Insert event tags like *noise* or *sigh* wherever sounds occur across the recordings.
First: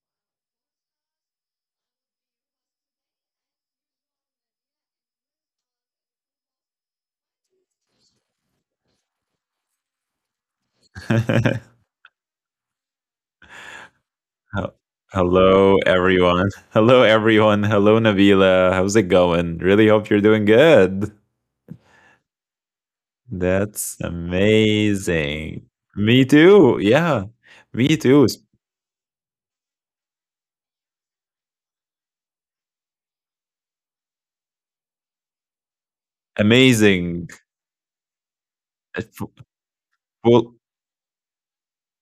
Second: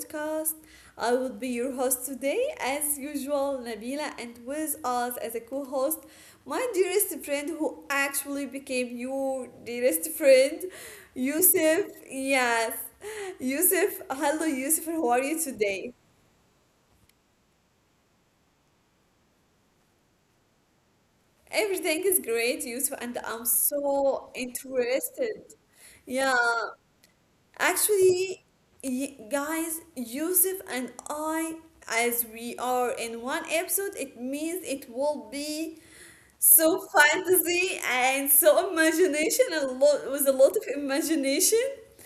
podcast. I will be your host today, as usual, Nabila, and with us as a co host, my dearest friend who actually became your dearest friend, *laughs* Yusuf. Yes, Yusuf. Hello, Hel- Yusuf, how are you Hello, today? everyone. Hello, everyone. Hello, Nabila. How's it going? Really hope you're doing good. Everything is great, Yusuf, and I'm That's so interested. amazing. Me Yeah, too. Yeah, me too. It's actually, guys, Yusuf and I, as we are in one episode, it means it will be so amazing. fantasy and so Uh, fu- imagination, a lot with a lot Full of imagination.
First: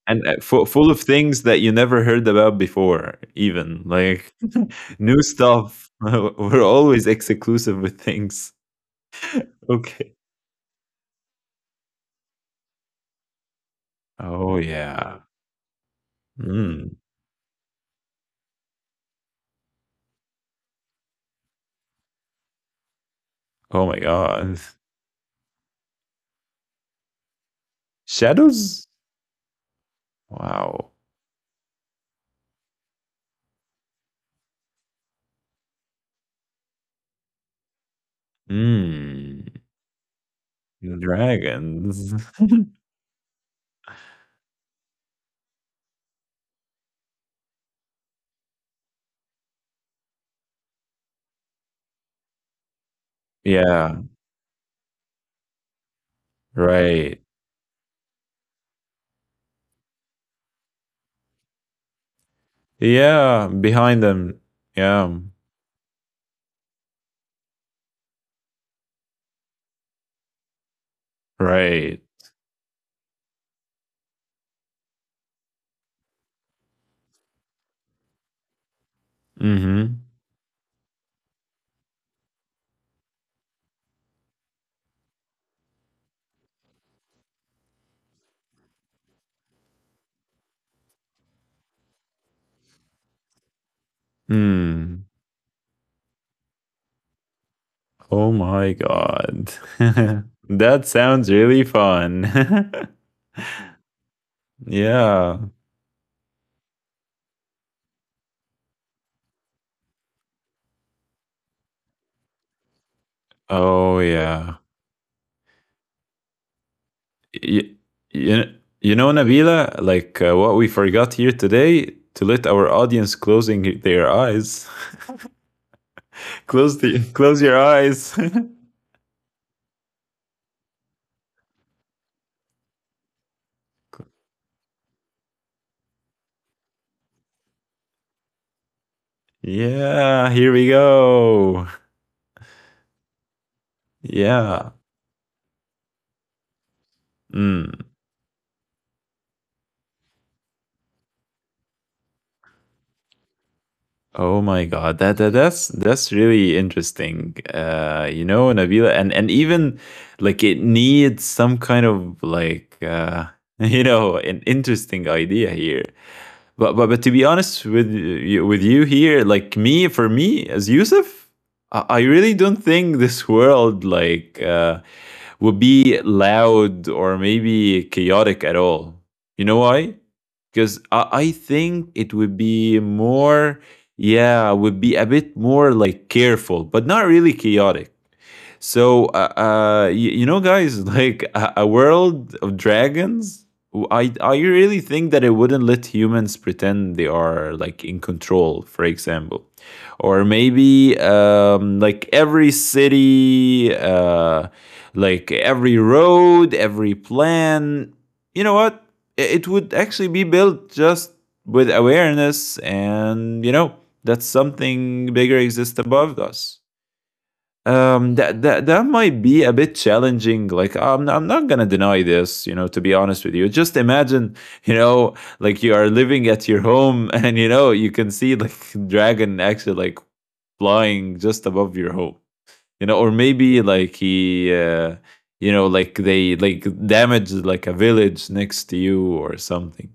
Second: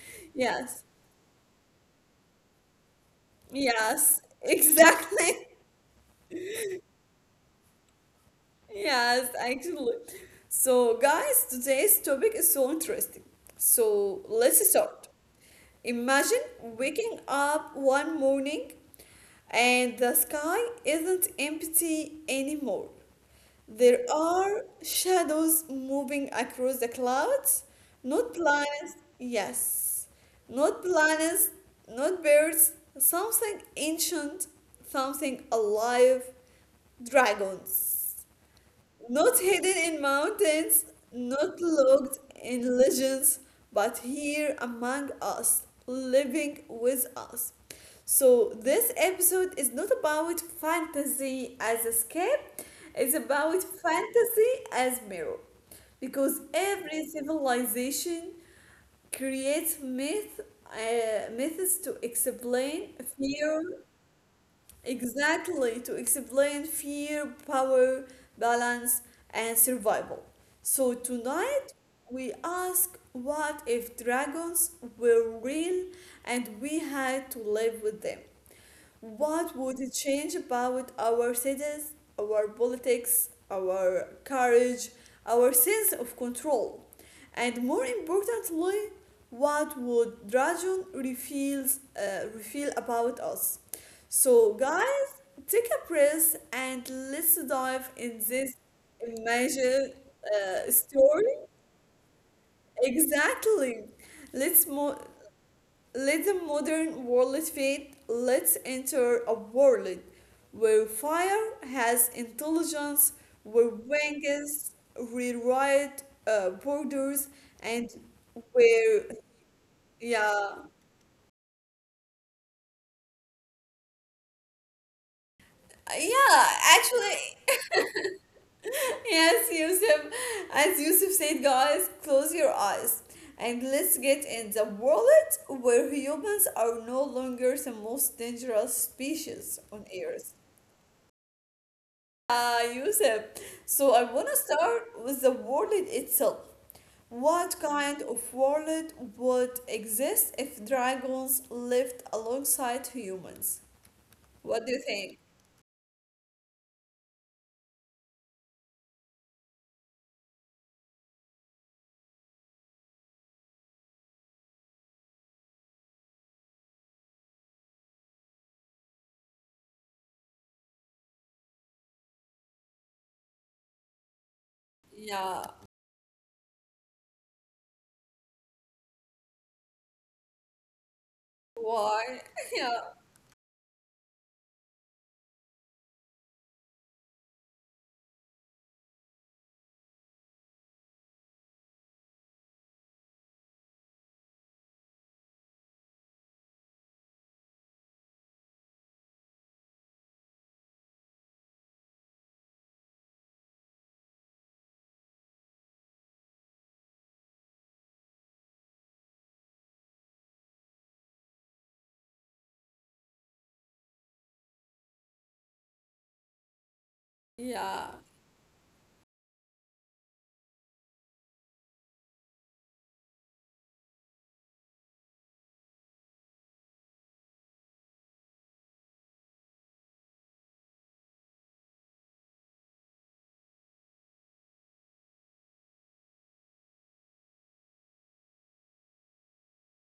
and uh, fu- Yes, full of things that you never heard about before. Even yes, like *laughs* new exactly. *laughs* stuff. *laughs* We're always exclusive with things. Yes, actually. Okay. So, guys, today's topic is so interesting. So, Oh let's start. yeah. Imagine Mm. waking up one morning and the sky isn't empty anymore. Oh There my are God. shadows moving across the clouds, not Shadows. planets, yes, not Wow. planets, not birds, something ancient, something alive, dragons. Not Mm, hidden in mountains, not locked dragons. *laughs* in legends, but here among us, living with us. So, this episode is not about fantasy as escape, it's about Yeah, fantasy as mirror. Because every right. civilization creates myth, myths to explain Yeah, fear. behind them. Yeah, Exactly, to explain fear, power, balance, and survival. So tonight right. we ask, what if dragons were real and we had to live with them? What would Mm-hmm. it change about our cities, our politics, our courage, our sense of control? And more importantly, what would reveal about us? So, guys, Mm. take a breath and let's dive in Oh this my God. imagine *laughs* That story. sounds really fun. *laughs* Exactly. Let's move. Yeah. Let the modern world fade. Let's enter a world where fire has intelligence, where Oh yeah. wings rewrite borders, You, and you, where, you know, Nabila, what yeah, we forgot here today to let our audience closing their eyes. *laughs* yeah, Close the, actually, close your eyes. *laughs* yes, Yusuf, as Yusuf said, guys, close your eyes. And let's get *laughs* in the world where humans are no longer the most dangerous species on Earth. Yeah, here we go. Yusuf, so I want to Yeah. start with the wallet itself. What kind Mm. of wallet would exist if dragons lived alongside humans? Oh What do my you god, think? that's really interesting. You know, Nabila, and even like it needs some kind of *laughs* you know an interesting idea here. But to be honest with you, here, like me for me as Yusuf, I really don't think this world Yeah, would be loud or maybe chaotic at all. You know why? Because I think why? it would *laughs* be yeah, would be a bit more like careful, but not really chaotic. So, you know, guys, *laughs* like a world of dragons. I really think that it wouldn't let humans pretend they are like in control. For example, or maybe like every city, like every road, every plan. You know what? It would actually be built just with awareness, and you know that something bigger exists above us. Yeah, yeah, That might be a bit challenging. Like I'm not gonna deny this, you know, to be honest with you. Just imagine, *laughs* you know, like you are living at your home *laughs* and you know you can see like *laughs* dragon actually like flying just above your home you know, or maybe you know, like they like damaged like a village next to you or something.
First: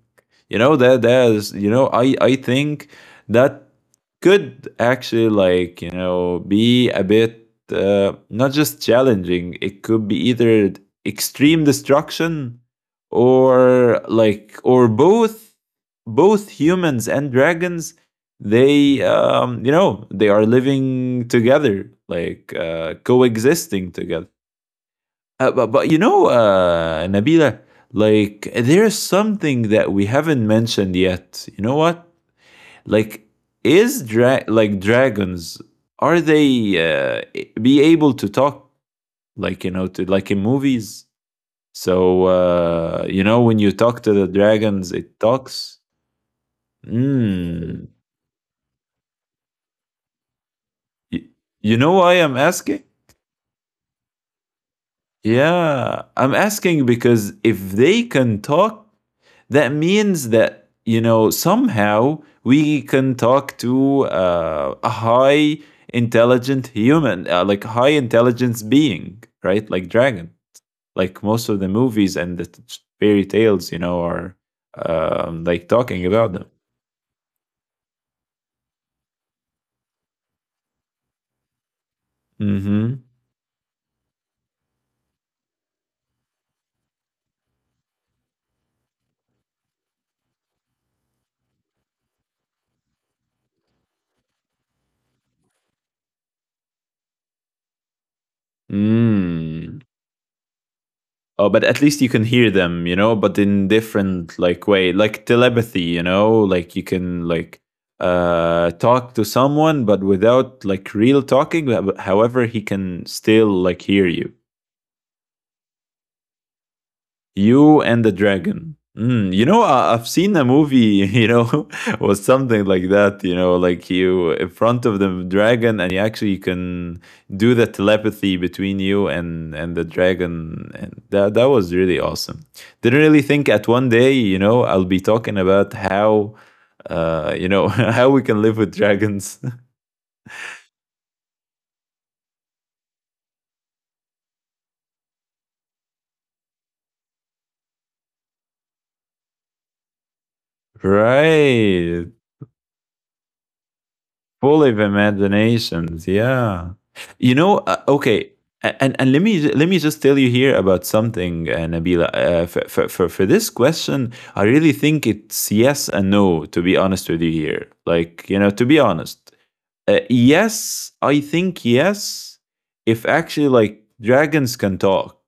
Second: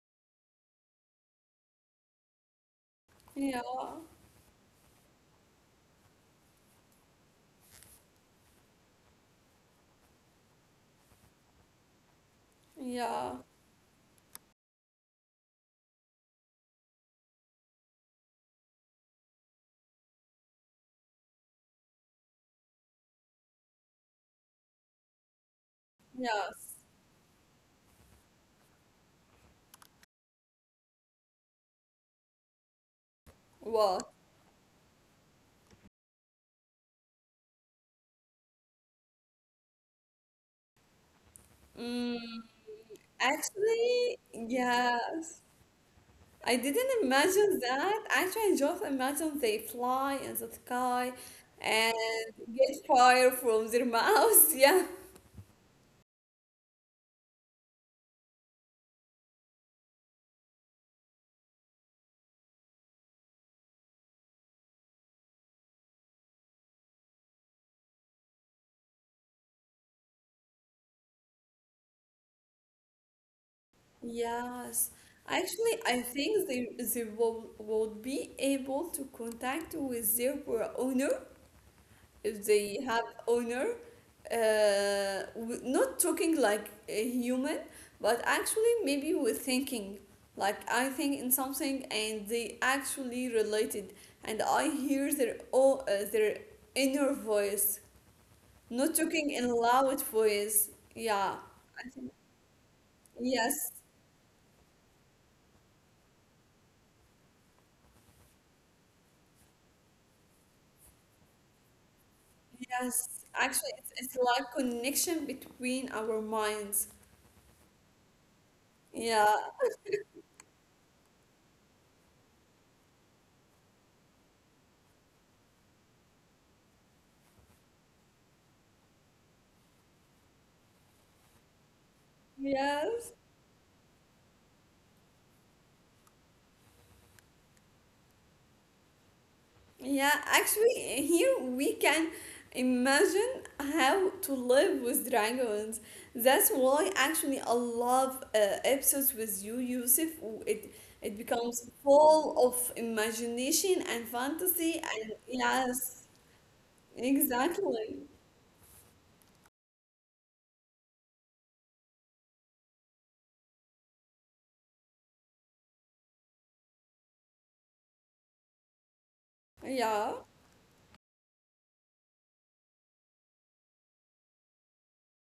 You know that that is, you know, I think yeah, that could actually like you know be a bit not just challenging. It could be either extreme destruction yeah, or like or both humans and dragons they you know they are living together like coexisting together, but you know yes. Nabila, like there's something that we haven't mentioned yet. You know what? Like What? Like dragons, are they uh, be able to talk, like you know to like in movies? Mm, So you know when you talk to actually, the dragons it yes. talks. I didn't imagine Mm. that. Actually, I just imagine they fly in the sky Y- you and know why I'm get asking? fire from their mouths. *laughs* Yeah. Yeah, I'm asking because if they can talk, that means that, you know, somehow we can talk to a high intelligent human, like high intelligence being, right? Like dragon. Like most of the movies and fairy tales, you know, are Yes. Like Actually, I talking about think them. they, would be able to contact with their owner if they Mm-hmm. have honor, not talking like a human, but actually maybe with thinking. Like I think in something and they actually related, and I hear their inner voice, not talking in Mm. loud voice. Yeah, Oh, but at I least you think can hear them, you know, but in yes, different like way, like telepathy, you know, like you can like talk to someone but without like real talking, however he can yes. still Actually, like hear it's you. like connection between our minds. You and the Dragon. Yeah. Mm, you know, *laughs* I've seen a movie, you know, *laughs* was something like that, you know, like you in front of the dragon and you actually can do the telepathy between you and the dragon. And that was really awesome. Didn't Yes. really think at one day, you know, I'll be talking about how, you know, *laughs* how we can live with dragons. Yeah, actually, here we can imagine how to live with dragons. That's why actually I love episodes with you, Yusuf. It *laughs* it becomes Right. full of imagination and Full of fantasy, and yes, imaginations, yeah. You know, exactly. okay, and let me just tell you here about something, Nabila. For for this question I really think it's yes and no, to be honest with you here, like you know, to be honest. Yeah, Yes, I think yes. If actually like dragons can talk,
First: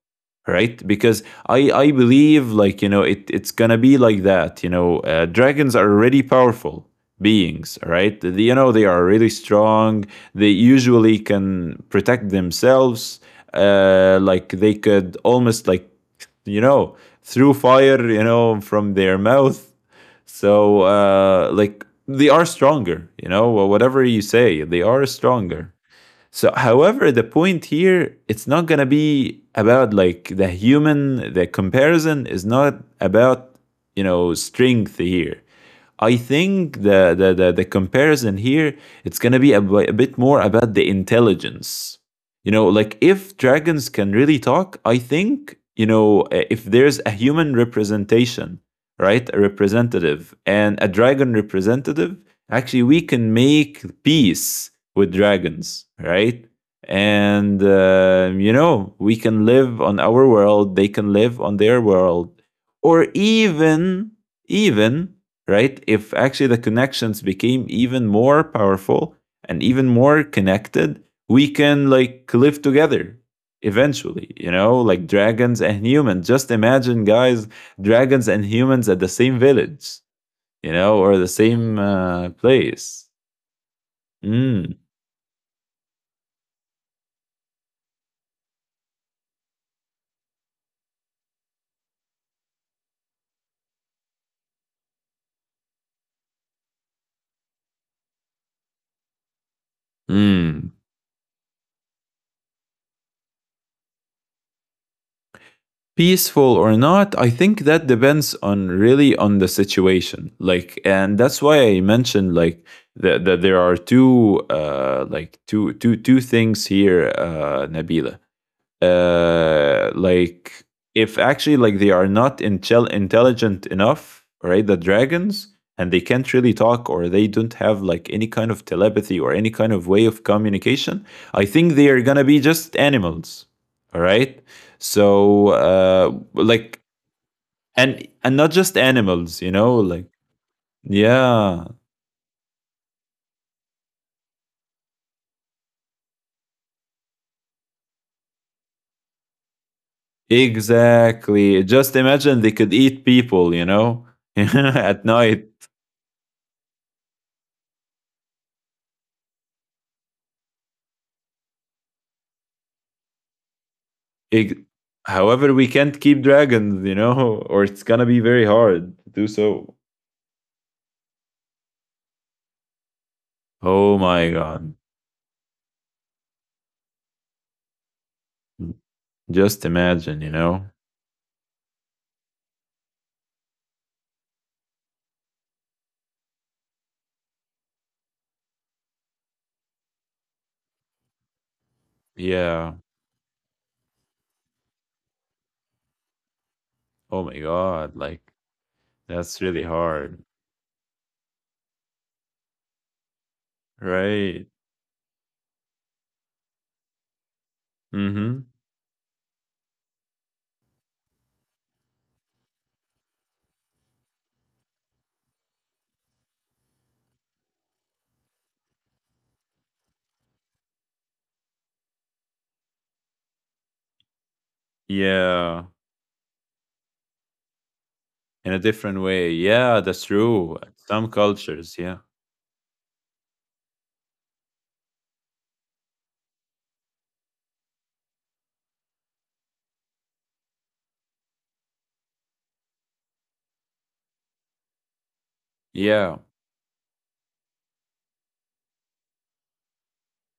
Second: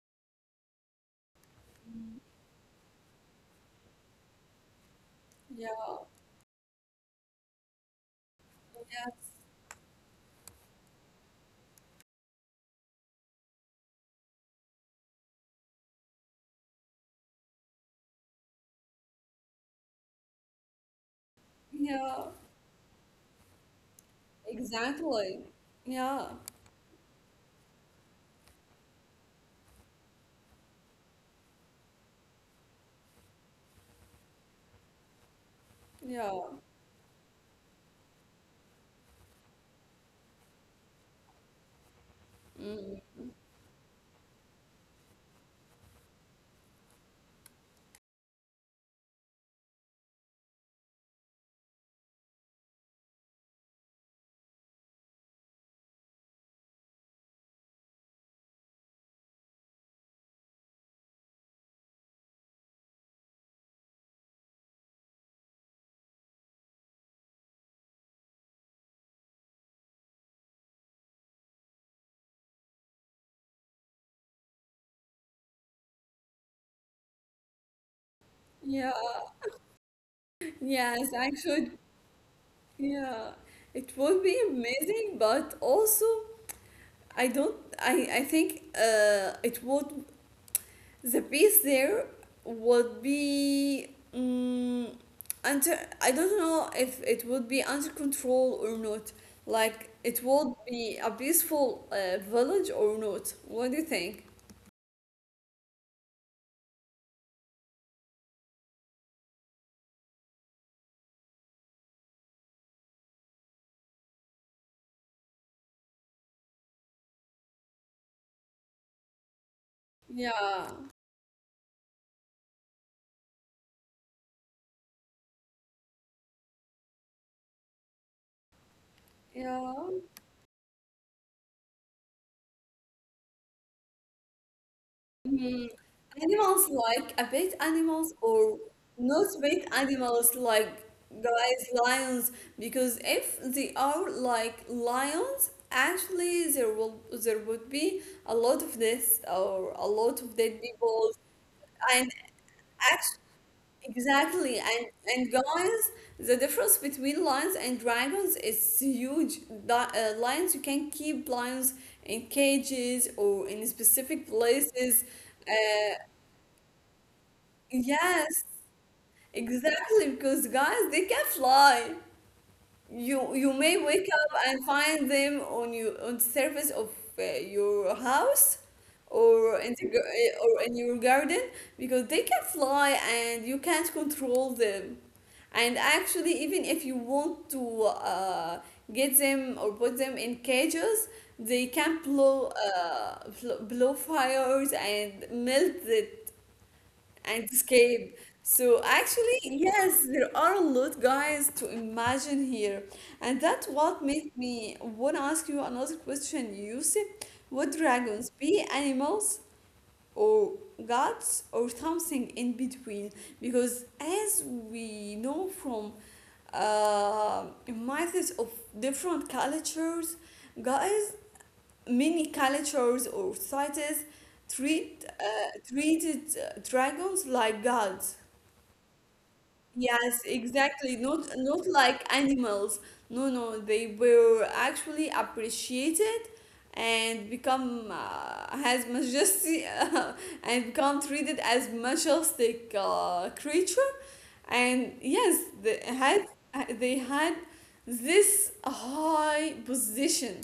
right? Because I believe like you know it's gonna be like that. You know, dragons are yeah, really powerful beings, right? You know, they are really strong. They usually can protect themselves. Like they could almost like you know through fire, you know, from their mouth. So like they yeah, are stronger, you know, whatever you say, they are exactly. stronger. Yeah, So however, the point here, it's not gonna be about like the human, the comparison is not about, you know, strength here. I yeah, think the comparison here it's gonna be a bit more about the intelligence. You know, like if dragons can really talk, I think you know if there's a human representation, right, a representative and a dragon representative, actually we can make peace with dragons, right? And you know we can live on our world; they can live on their world, or even even right? If actually the connections became even more powerful and even more connected, we can like live together eventually, you know, like dragons and humans. Just imagine, guys, dragons and humans yeah. at the same village, you know, Yes, or the actually, same place. yeah. It would be Mm. amazing, but also. I don't. I think it would, the piece there would be. Under, I don't know if it would be under control or not. Like it would Mm. be a peaceful village or not. What do you think? Peaceful or not, I think that depends on really on the situation, like, and that's why I mentioned that there are two like two things here, Nabila. Like Yeah. if actually like they are not intelligent enough, right? The dragons, and they can't really talk or they don't have like any kind of telepathy or any Yeah. kind of way of communication. I think they are gonna be just animals. All right. So Mhm. Animals like, like a pet animals and not or just not animals, you pet know, like animals like guys, yeah, lions, because if they are like lions, actually there would be a lot of deaths or a lot of dead people exactly. Just and imagine they could eat people, you know, *laughs* exactly, at and night. guys, the difference between lions and dragons is huge. Lions, you can keep lions in cages or in specific Ig- places. However, we Uh, can't keep dragons, you know, *laughs* or it's gonna be yes, very hard to do so. exactly, because guys, they can fly. You may wake Oh up my and god. find them on you on the surface of your house or in Just the, imagine, you or in know? your garden because they can fly and you can't control them. And actually, even if you want to get them or put them in cages, they can blow Yeah. Blow fires and melt it Oh and my god. escape. Like, So actually, that's really yes, there hard. are a lot, guys, to imagine here, and that's what made Right. me want to ask you another question, Yusuf. Would Mm dragons hmm. be animals or gods or something in between? Because as we know from myths of different cultures, guys, many cultures or societies Yeah. Treated dragons like gods. In a different way. Yeah, that's Yes, true. exactly. Some Not cultures. not Yeah. like animals. No, no, they were actually appreciated and become as majesty *laughs* and become treated as majestic creature. And yes, Yeah. They had this high position.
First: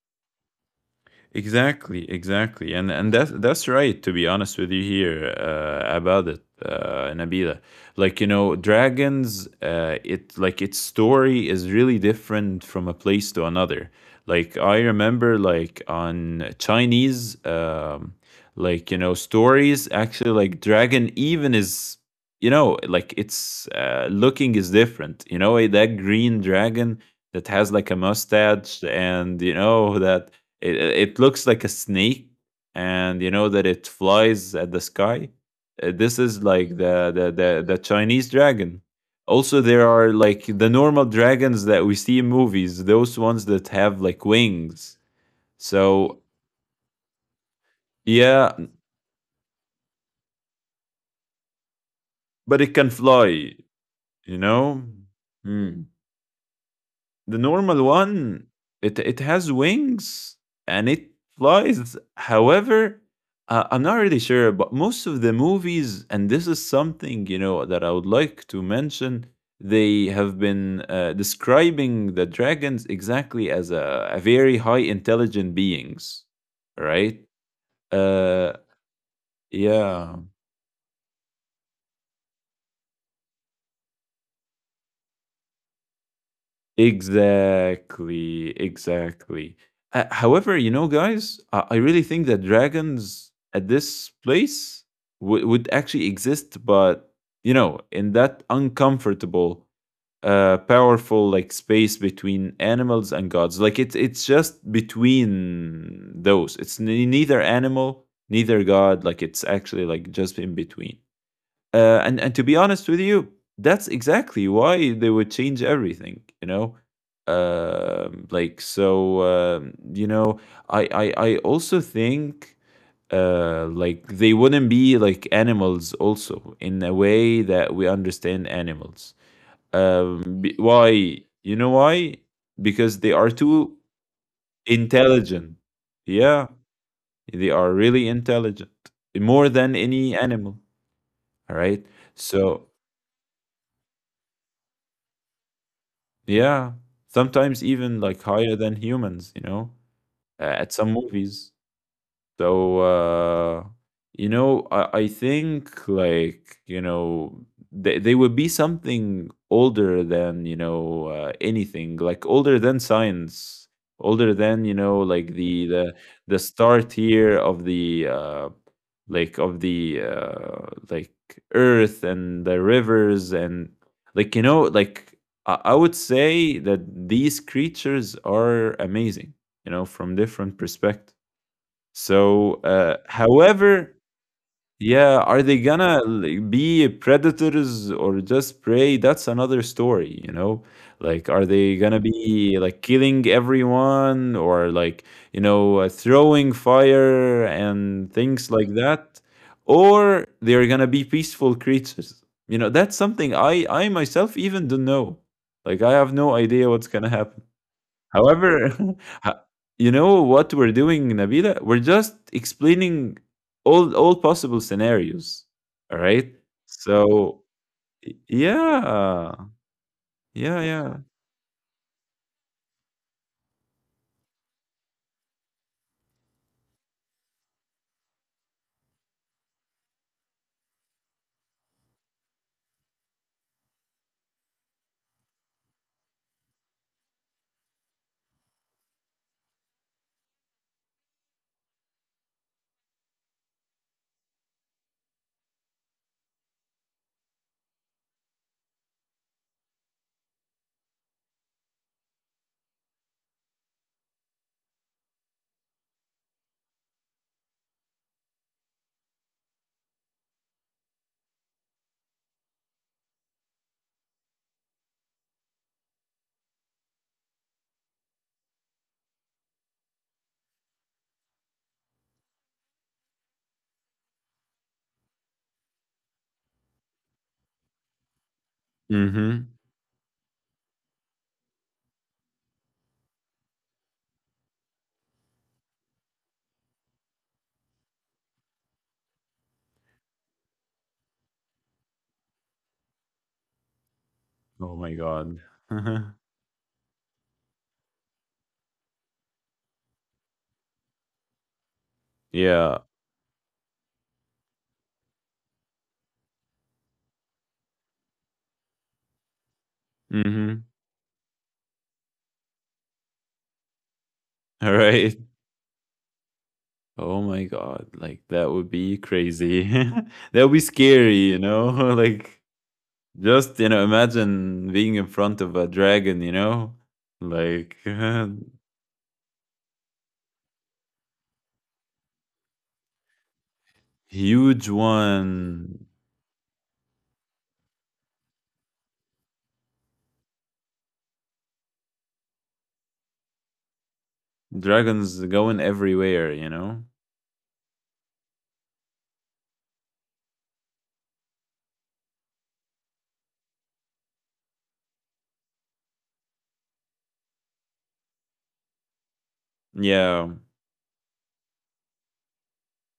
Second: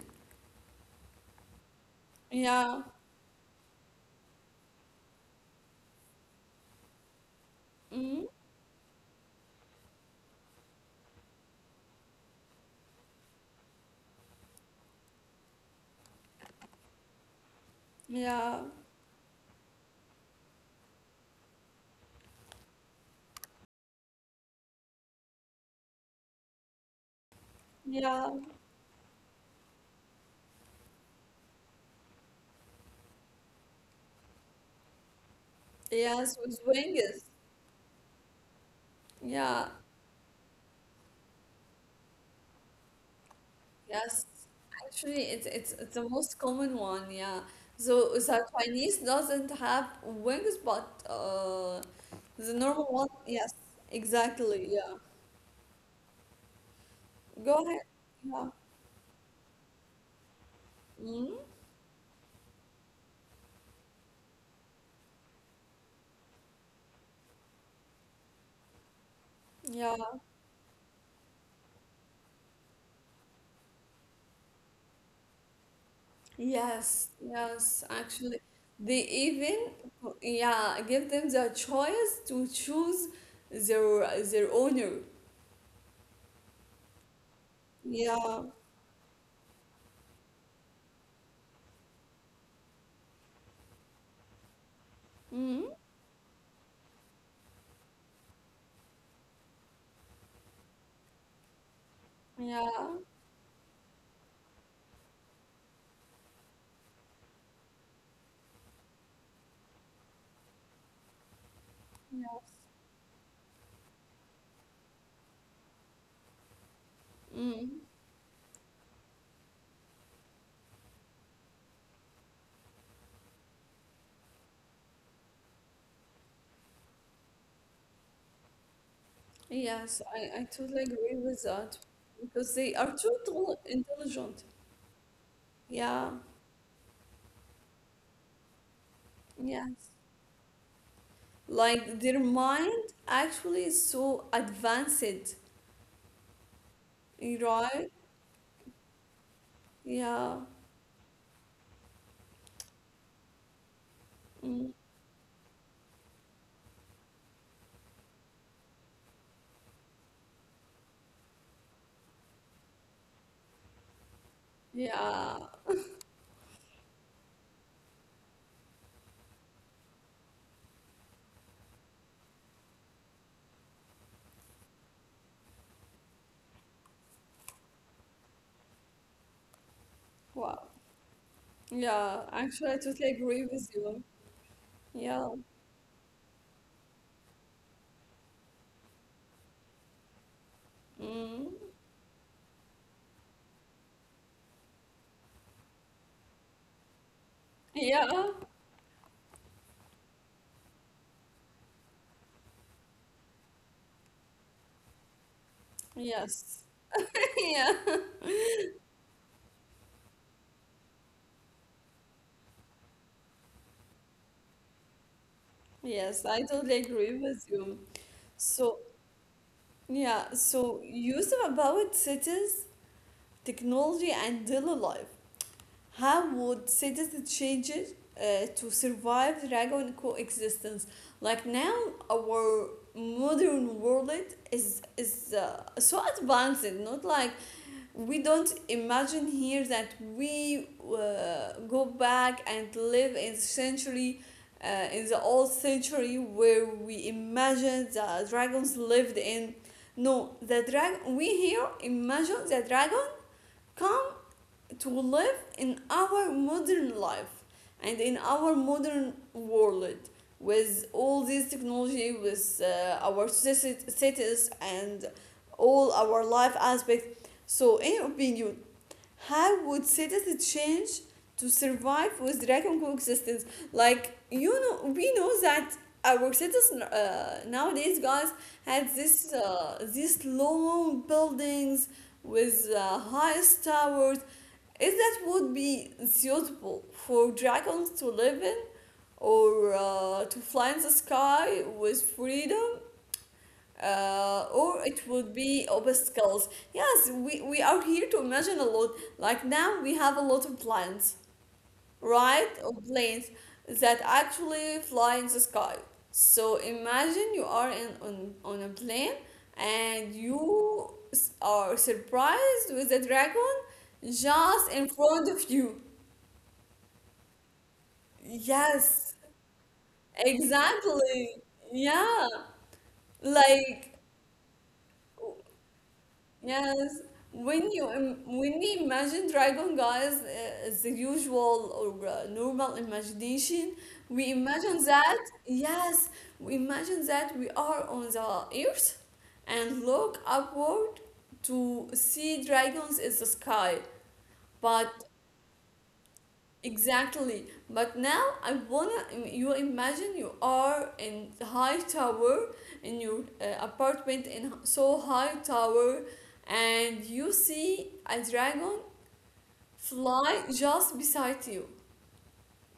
Exactly, exactly, Yeah. and that's right. To be honest with you here about it, Nabila, like you Mhm. know, dragons. It like its story is really different from a place to another. Like I remember, like on Chinese, Yeah. like you know, stories. Actually, like dragon even is you know like it's looking is different. You know that green dragon that has like a Yeah, mustache and you know that it looks like a snake, and you know that it flies at the sky. This yes, is with like wings. The Chinese dragon. Yeah, Also, there are like the normal dragons that we see in movies, those ones that have like yes. wings. Actually, it's it's the So, most common one. Yeah. So the yeah, Chinese doesn't have wings, but the but it can normal one. fly, Yes, you exactly. know? Yeah. Hmm. The Go normal ahead. one, Yeah. it has wings and it Mm. flies. However, I'm not really sure, but most of the movies, and this is something you know that I would like to mention, they Yeah. have been describing the dragons exactly as a very high intelligent beings, Yes. right? Yes. Actually, Uh, they even yeah. yeah give them the choice to choose their owner. Exactly, Yeah. exactly. However, you know, guys, I really think that dragons at this place Mm. would actually exist, but you know, in that uncomfortable, powerful like space between Yeah. animals and gods, like it's just between those. It's neither animal, neither god. Like it's actually like just in between. And to be Yeah. honest with you, that's exactly why they would change everything. You know, Mm. You know, I also think like they wouldn't be like animals also in a way that we understand animals. Yes, I totally Why agree with you know that why? because they are Because they too are too intelligent. intelligent. Yeah, Yeah, they are really intelligent, more than yes. any animal. All right. Like their So mind actually is so advanced, yeah, sometimes right? even like higher than humans, you know, Yeah, at some movies. So you know, mm, I think like you know they would be something older than you know anything, like older than science, older than you know like yeah, the start here of the like of the like earth and the rivers and like you know like I would say that these creatures are amazing you know from different wow. perspectives. Yeah, So, actually, I totally agree with however, you. yeah, Yeah, are they gonna like be predators or just prey? That's another story, you know? Like, are mm, they gonna be like killing everyone or like, you know, throwing fire and yeah, things like that? Or they're gonna be peaceful creatures? You know, that's something I myself even don't know. Like, I have no yes, idea what's gonna *laughs* happen. yeah. However, *laughs* ho you know what we're doing, Nabila? We're just explaining all possible scenarios. All Yes, right. I totally So agree with you. y- So, yeah, yeah, so yeah. Yusuf, about cities, technology and daily life. How would cities change it to survive dragon coexistence? Like now, our modern world is so advanced. Not like we don't imagine here that we go back and live in century. In the old century where we imagined the dragons lived in, no, the dragon, we here imagine the dragon come to live in our modern life and in our modern world with all this technology, with our cities and all our life aspects. So in your opinion, how would cities change to survive with dragon coexistence? Like you know, we know that our cities nowadays, guys, had this Mm-hmm. These long buildings with highest towers. Is that would be suitable for dragons to live in or to fly in the sky with freedom? Oh Or my it would god. be *laughs* obstacles. Yes, we are here to imagine a lot. Like now, we have a lot of planes, right? Or yeah. planes that actually fly in the sky. So imagine you are on a plane and Mm-hmm. you are surprised with a dragon All just in right. front of you. Oh my god. Like that would be Yes, crazy. *laughs* That would be scary. Exactly. *laughs* Yeah, like like imagine being in front of a dragon. Yes. Like *laughs* When we imagine Dragon Guys as the usual or normal imagination, we Huge imagine that one. yes, we imagine that we are on the earth and look upward to see dragons in the sky. But Dragons going everywhere, you know? exactly. But now I wanna you imagine you are in the high tower in your apartment in so high tower and you see a dragon Yeah. fly just beside you.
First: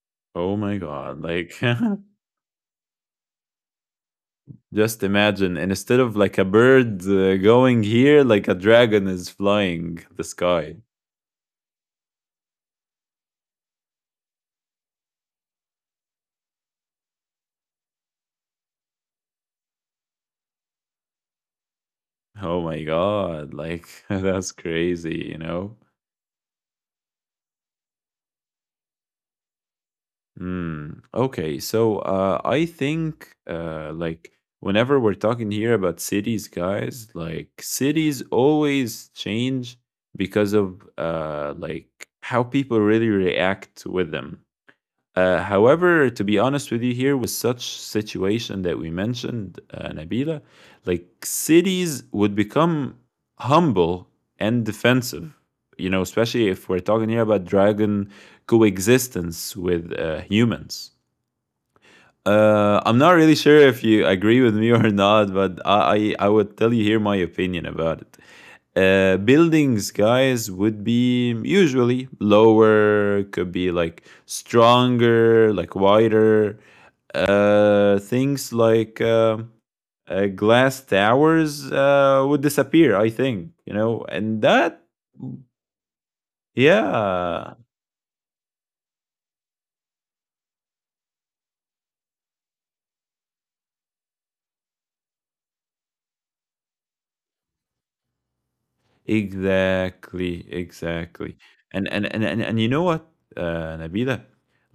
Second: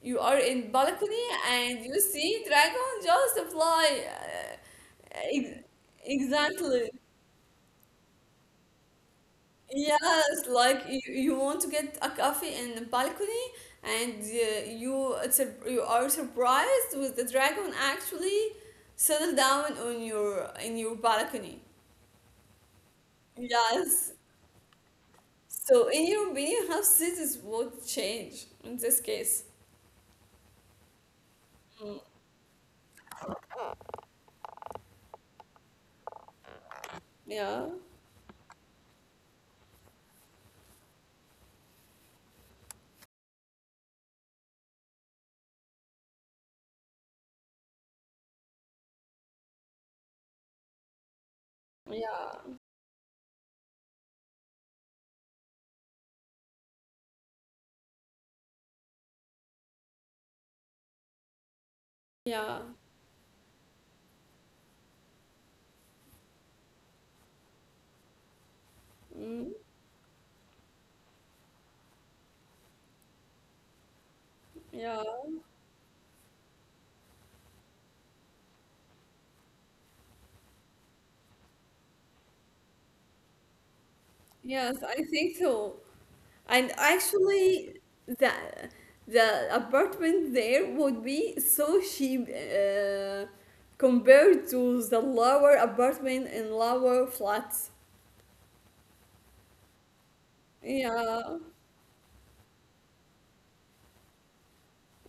You are Oh in my god. balcony Like and you see dragon just fly. *laughs* Just imagine, ex- and instead of like a exactly. bird going here, like a dragon is flying the Yes, sky. like you want to get a coffee in the balcony, and you you are surprised with the dragon actually settle down on your in your balcony. Oh my god. Like Yes. *laughs* that's crazy, you So, know? in your opinion, how cities would change in this case? Okay, Mm, so I think like whenever we're talking here about cities, guys, like yeah, cities always change because of like how people really react with them. However, to be honest with you, here with such situation that we mentioned, Nabila, like cities would yeah, become humble and defensive. You know, especially if we're talking here about dragon coexistence with humans. yeah, I'm not really sure if you agree with me *laughs* or not, but I would tell you here my opinion about it. Mm, Buildings, guys, would be usually lower, could be like yeah. stronger, like wider. Things like glass towers would disappear, I think, you know, and Yes, that, I think so. And yeah, actually, the the apartment there would be so cheap compared to the lower apartment and lower flats. exactly, Yeah. exactly. And you know what, Nabila,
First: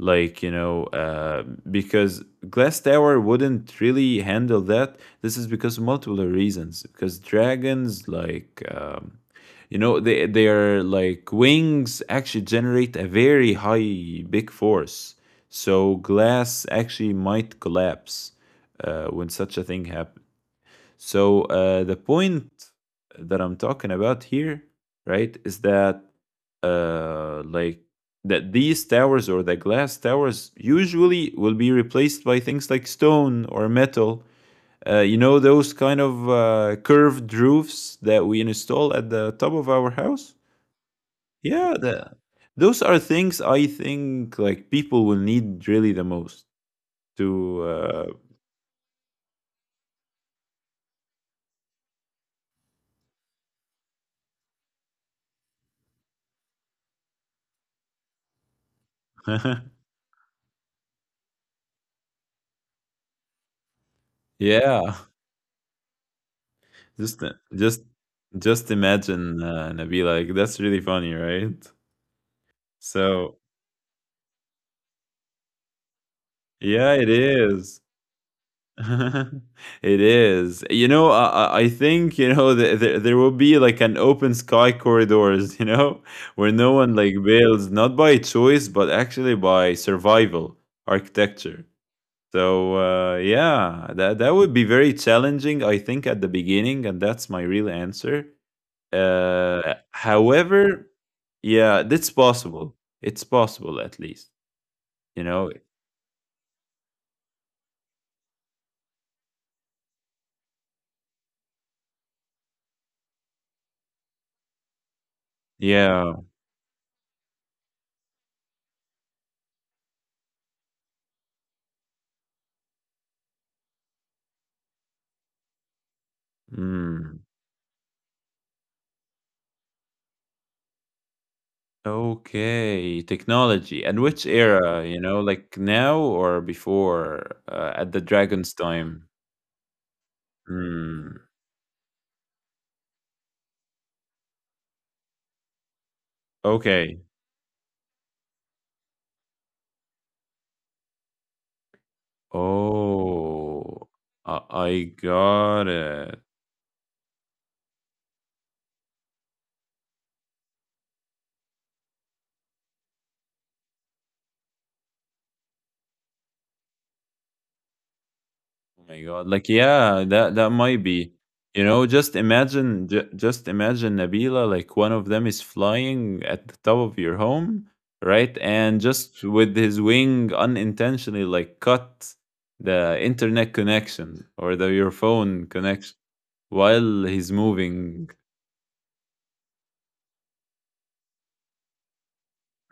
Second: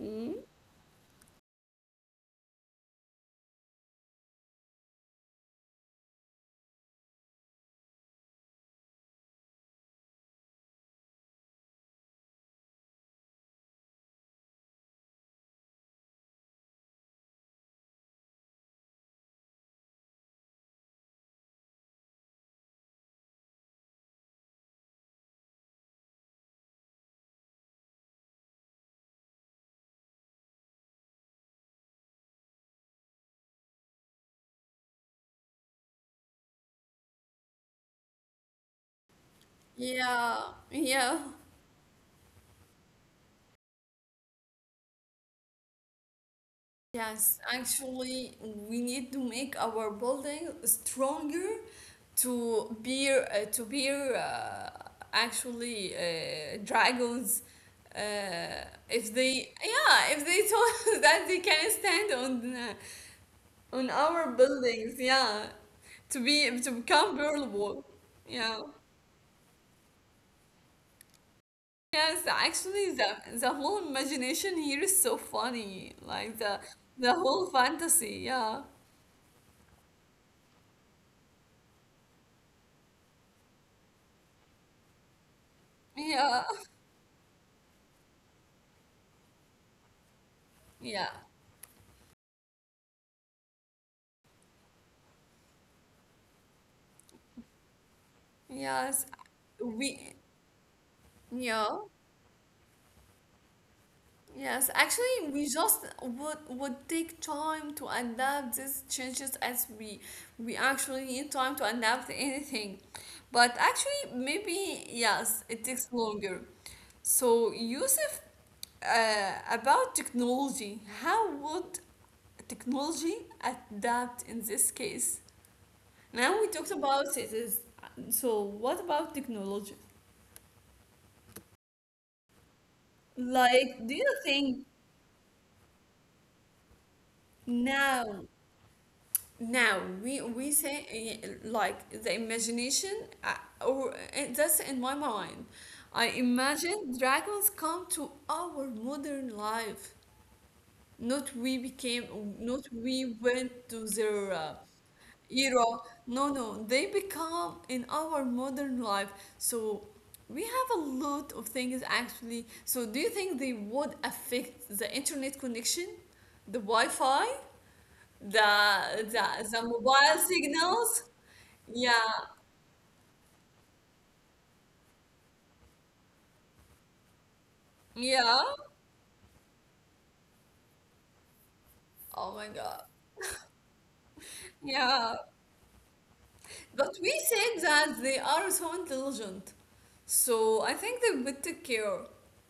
Mm. you know, because Glass Tower wouldn't really handle that. This is because multiple reasons. Because dragons, like you know, they their like wings actually generate a very high big force. So glass actually might collapse when such a thing happens. So the point that I'm talking about here, right, is that like that these towers or the glass towers usually will be replaced by things like stone or metal. You know those kind of curved roofs that we install at the top of our house. Yeah, yeah. Yeah, those are things I think like people will need really the most Yes, to. actually, we need to make our building stronger to bear actually dragons. If Uh, they yeah, if they told *laughs* that they can stand on *laughs* our yeah. buildings, yeah, to be to Just I- become bearable, just yeah. imagine, Nabila, like that's really funny, right? Yes, actually, So the whole imagination here is so funny, like yeah, it the whole is. fantasy, yeah, *laughs* It is. You know, I think, you know, there will be like an open sky corridors, you know, *laughs* where yeah. no one like builds, not by choice, but actually by survival Yeah. architecture. So yeah, that that would be very challenging, I think, at the beginning, and that's my real answer. Yes. We However, yeah, that's yeah. possible. It's possible at least, Yes. you know. Actually, we just would take time to adapt these changes as we actually need time to adapt anything. But actually, maybe yes, it Yeah. takes longer. So, Yusuf, about technology, how would technology adapt in this case? Now we talked Mm. about it is, so what about technology? Okay, technology. And Like, do which you era, think, you know, like now or before, at the now, Dragon's time? now we say Mm. eh, like the imagination, or eh, that's in my mind. I imagine Okay. dragons come to our modern life. Not we became, not we went Oh, to their I got era. it. No, no, they become in our modern life. So we have a lot of things actually. So do you think they would affect the internet connection, the Wi-Fi? Oh my god! Like The yeah, that that mobile might be. signals. You know, just Yeah, imagine, just imagine Nabila. Like one of them is flying at the top of your home, right? yeah. And just with his wing, unintentionally, like cut Oh my the God. internet connection or the your Yeah. phone connection while But he's we said moving. that they are so intelligent. So I think they would take care.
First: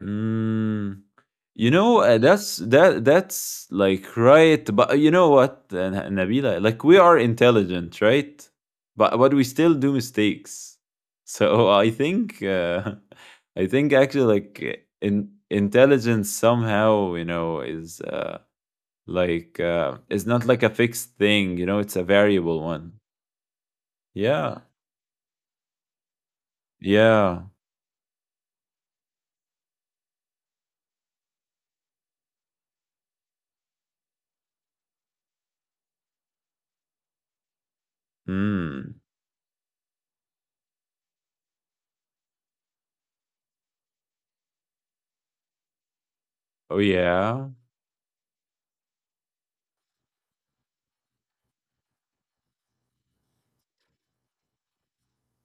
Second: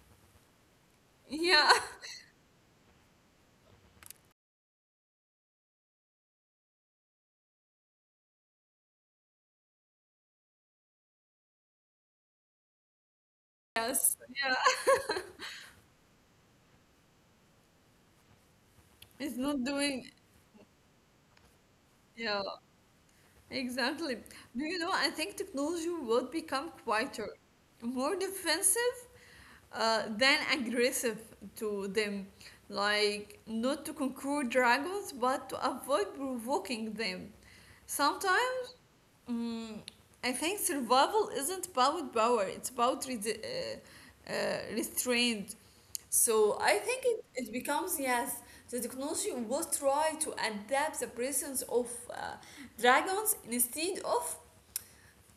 Mm. Yeah. You know, *laughs* that that's like right, but you know what, Nabila, like we are intelligent, right? But we still do mistakes. *laughs* So I think *laughs* I think Yes. actually Yeah. like in intelligence somehow, you know, is It's like not doing. it's not like a fixed thing, you know, it's a Yeah. variable one. Exactly. Yeah. Do you know, I think technology would become quieter, Yeah. more defensive than aggressive to them. Like, not to conquer dragons, but to avoid provoking them. Sometimes, Mm. mm, I think survival isn't about power, it's about restraint. So Oh I think it, yeah. it becomes yes, the technology will try to adapt the presence of uh, dragons instead of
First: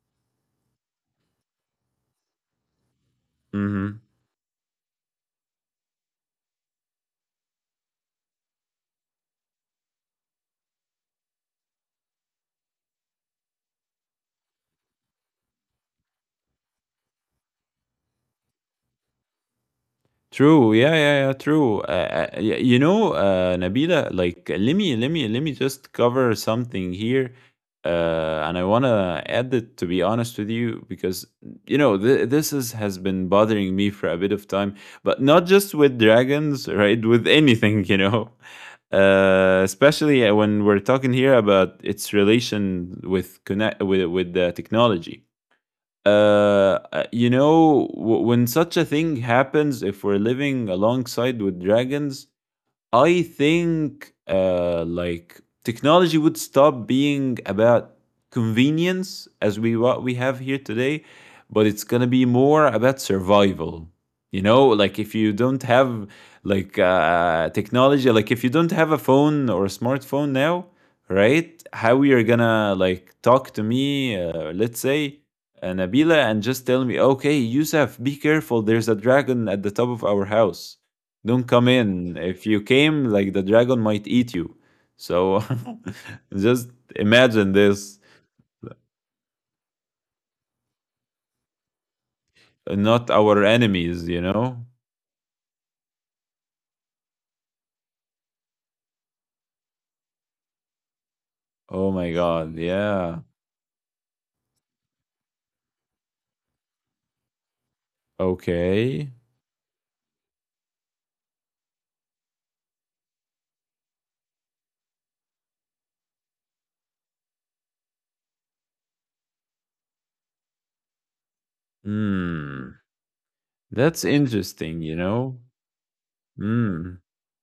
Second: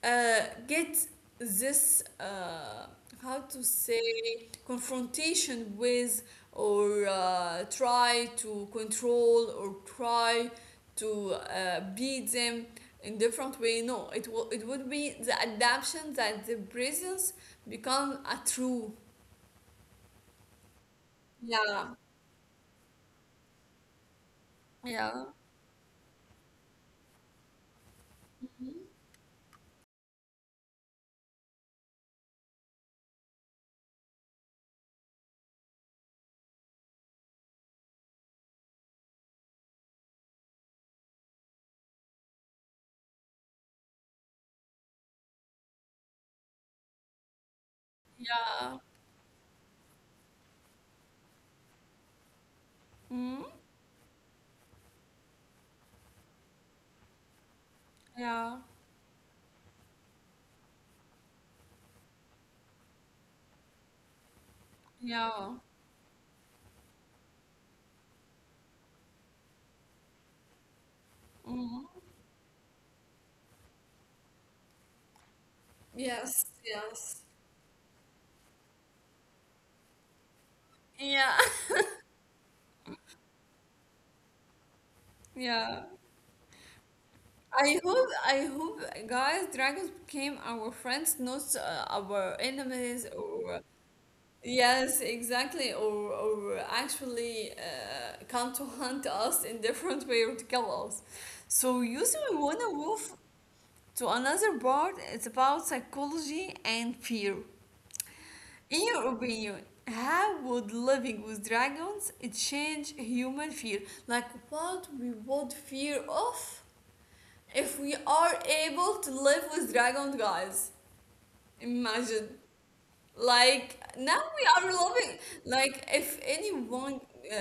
uh, get this how to Mhm. say confrontation with or try to control or try to beat them in different way. No, it will it would be the adaptation that the presence become a true. True. Yeah, yeah, yeah. True. Yeah. You know, Nabila, like Yeah. Let me just cover something here, and I wanna add it to be honest with you because you know this is has been bothering me for a bit of time, but not just with dragons, right? With anything, you know, *laughs* especially when we're talking here about its relation with connect with the technology. You know, when Yeah. such a thing happens, if we're living alongside with dragons, I Mm, think like technology would stop being about yeah, convenience as we what we have here today, but it's gonna be more about survival. You know, like if you yeah. don't have like technology, like if you don't have a phone or a smartphone now, right? Mm, How you're gonna like talk to me, let's say, Nabila, yes, and just tell me, yes. okay, Yusuf, be careful, there's a dragon at the top of our house, Yeah, don't come in. If you came, like the dragon might eat you. So *laughs* yeah. *laughs* just imagine this. I hope, guys, dragons became our friends, not our enemies, Not our or enemies, you know? yes, exactly, or actually come to hunt us in different way or to kill us. So Oh using my when god, a wolf yeah. to another part, it's about psychology and fear. In your Okay. opinion, how would living with dragons change human fear? Like what we would fear of if we are able to live with dragons, guys? Imagine. Hmm. Like That's now we are interesting, you living. know? Like if Hmm. anyone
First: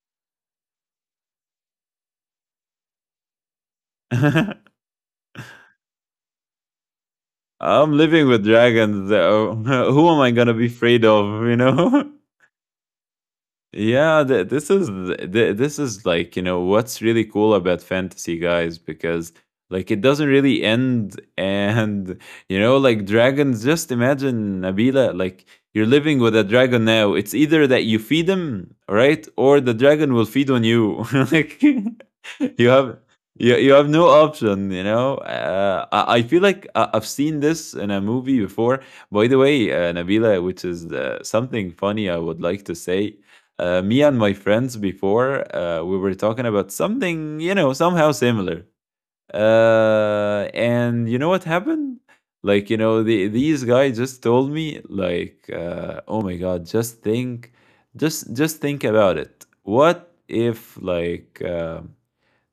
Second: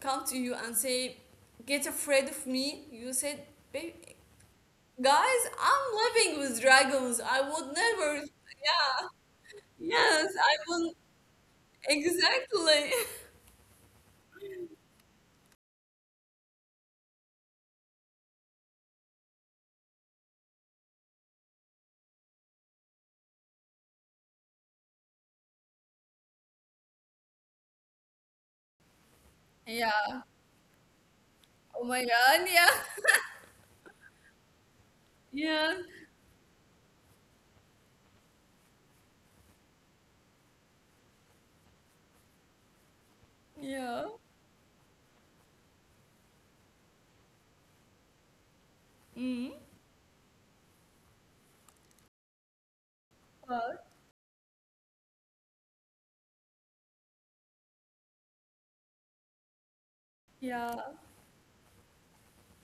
come to you and say, "Get afraid of me," you said, baby, *laughs* guys, I'm living with dragons. I would I'm never." living with Yeah. dragons, though. *laughs* Who am Yes, I gonna I be will. afraid of, you know? *laughs* Exactly. *laughs* Yeah, this is like you know what's really cool about fantasy, guys, because like it doesn't really end, and *laughs* you know, like dragons. Just imagine Nabila, like you're living with a dragon now. It's either that you feed him, right, or the dragon Yeah. will feed on you. *laughs* like Oh my *laughs* God. Yeah. you have *laughs* you have no option, you know. Yeah. I feel like I've seen this in a movie before, by the way, Nabila, which is something funny I would like to say. Yeah. Me and my friends before, we were talking about something, you know, somehow similar. Mm. And you know what happened, like you know Wow. these guys just told me, like, oh my god, just think about it. What Yeah. if like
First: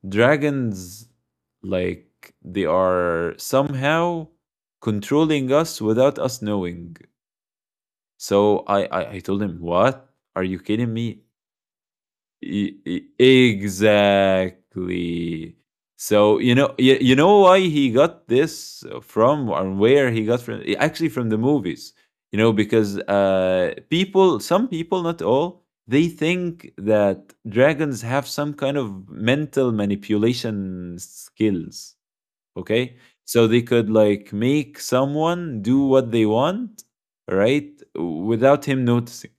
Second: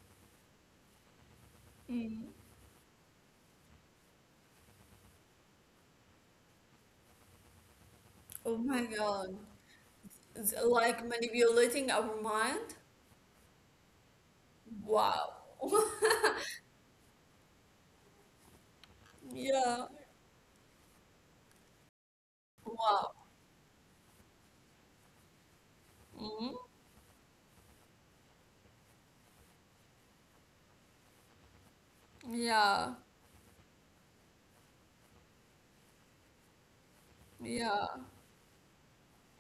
dragons like Mm. they are somehow controlling us without us knowing? Oh So my I God. told him, what are It's you kidding like me? manipulating our mind. Wow. Exactly. *laughs* So you know, you know why he got this from, or Yeah. where he got from? Actually, from the movies. You know, because Wow. People, some people, not all, they Mm. think that dragons have some kind of mental manipulation skills. Yeah. Okay, so they could like make someone do what they want, right, Yeah. without him noticing.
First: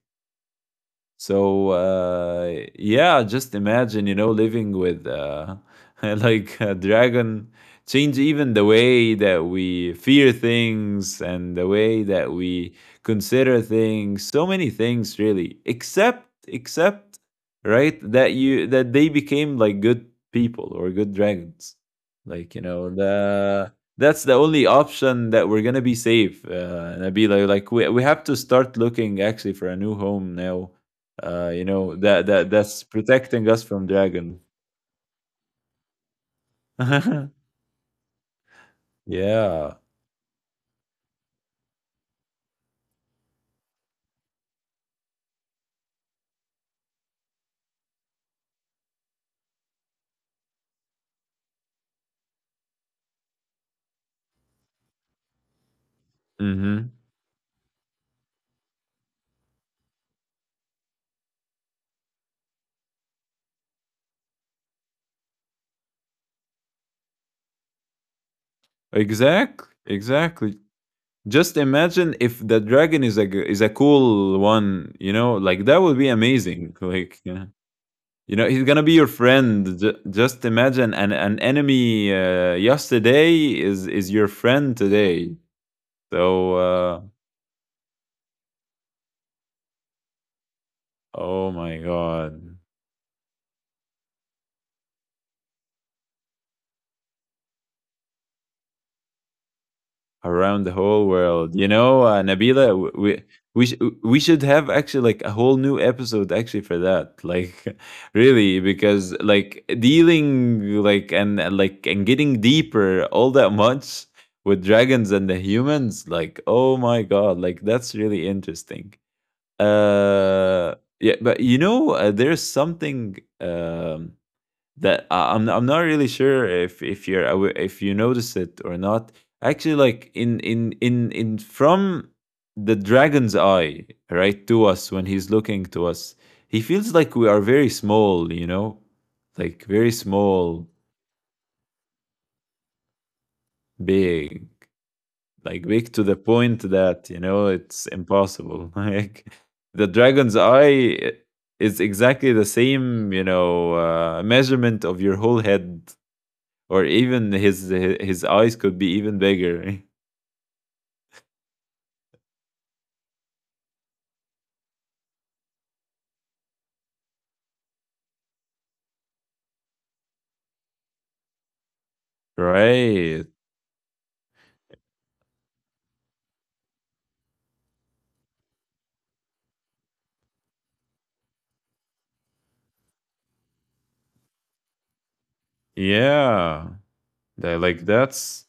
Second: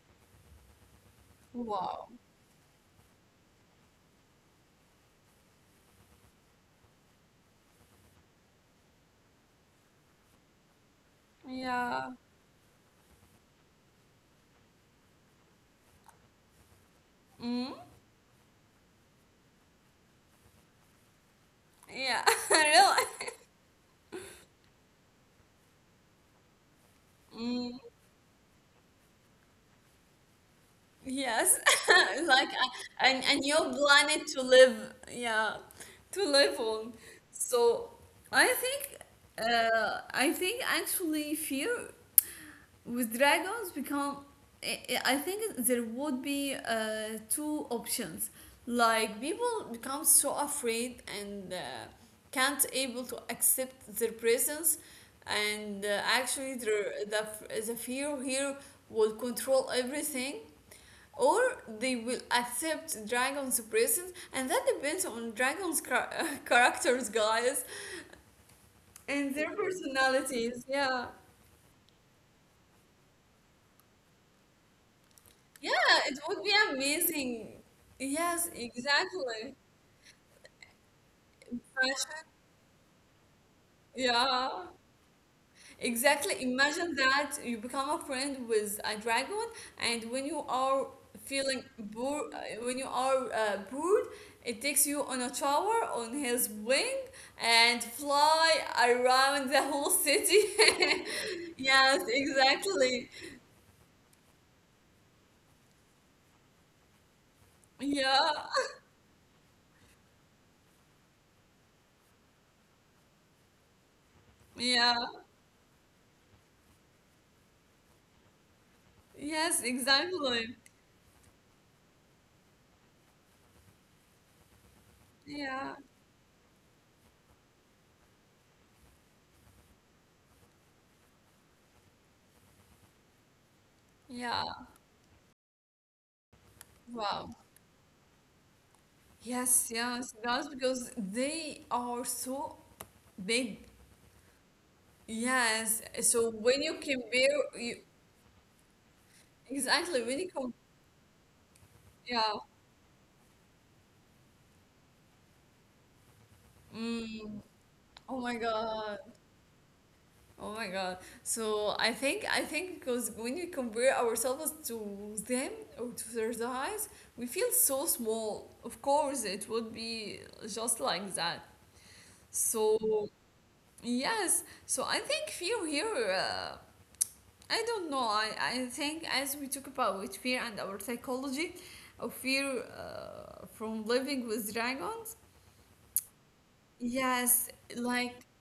So Wow. Yeah, just imagine, you know, living with *laughs* like a dragon change even the way that we fear things and the way Yeah. that we consider things. So many things, really. Except, except, Mm. right? That you that they became like good people or good dragons. Yeah. *laughs* Like you know Really? the that's the only option that we're gonna be safe. And I'd be like, Mm. We have to start looking actually for a new home now, Yes, you know *laughs* like that's a, and a protecting new us from planet dragon. to live, yeah, to live on. *laughs* So I think, yeah. I think actually fear with dragons become. I I think there would be two options. Like people become so afraid and can't able to accept their presence, and actually the Mm-hmm. the the fear here will control everything, or they will accept dragons' presence, and that depends on dragons' *laughs* characters, guys, and their Exact. personalities. Exactly. Yeah, Just imagine if the dragon is a is a cool one. You know, like yeah, that would be it would be amazing. *laughs* Like yeah. amazing. You know, Yes, he's gonna be your exactly. friend. Just imagine an enemy Fashion. Yesterday is your Yeah, friend today. So exactly. Imagine that you become a friend with a dragon, and when you are oh feeling my bored, god. when you are bored, it takes you on a tower on his wing and fly around the whole city. Around the whole world. *laughs* You know, yes, Nabila, exactly. We sh- we should have actually like a whole new episode actually for that. Like, *laughs* Yeah, really, because like dealing like like and getting deeper all that much with dragons yeah. and the humans, like, oh my god, like that's really interesting. Yes, exactly. Uh, yeah, but you know, there's something that I'm not Yeah, really sure if you're if you notice it or not. Actually, like in from the dragon's eye, right, yeah. to us when he's looking to us, he feels like we are Wow. very small. You know, like Yes, very yes. That's small, because they are so big. big, like big Yes. to the So point when you that you know compare, it's you, impossible. *laughs* Like the exactly when dragon's you come, eye. eh, is exactly the yeah. same, you know, measurement of your whole head, or even Mm. His Oh my eyes could be God. even bigger. *laughs* Oh my God. So I think because when you compare ourselves to them or to their size, we feel so small. Of course, it would be just like that. So Right. yes. So I think fear here. I don't know. I think as we talk about with fear and our psychology of fear from living with dragons, Yeah. yes, Tha- Like like that's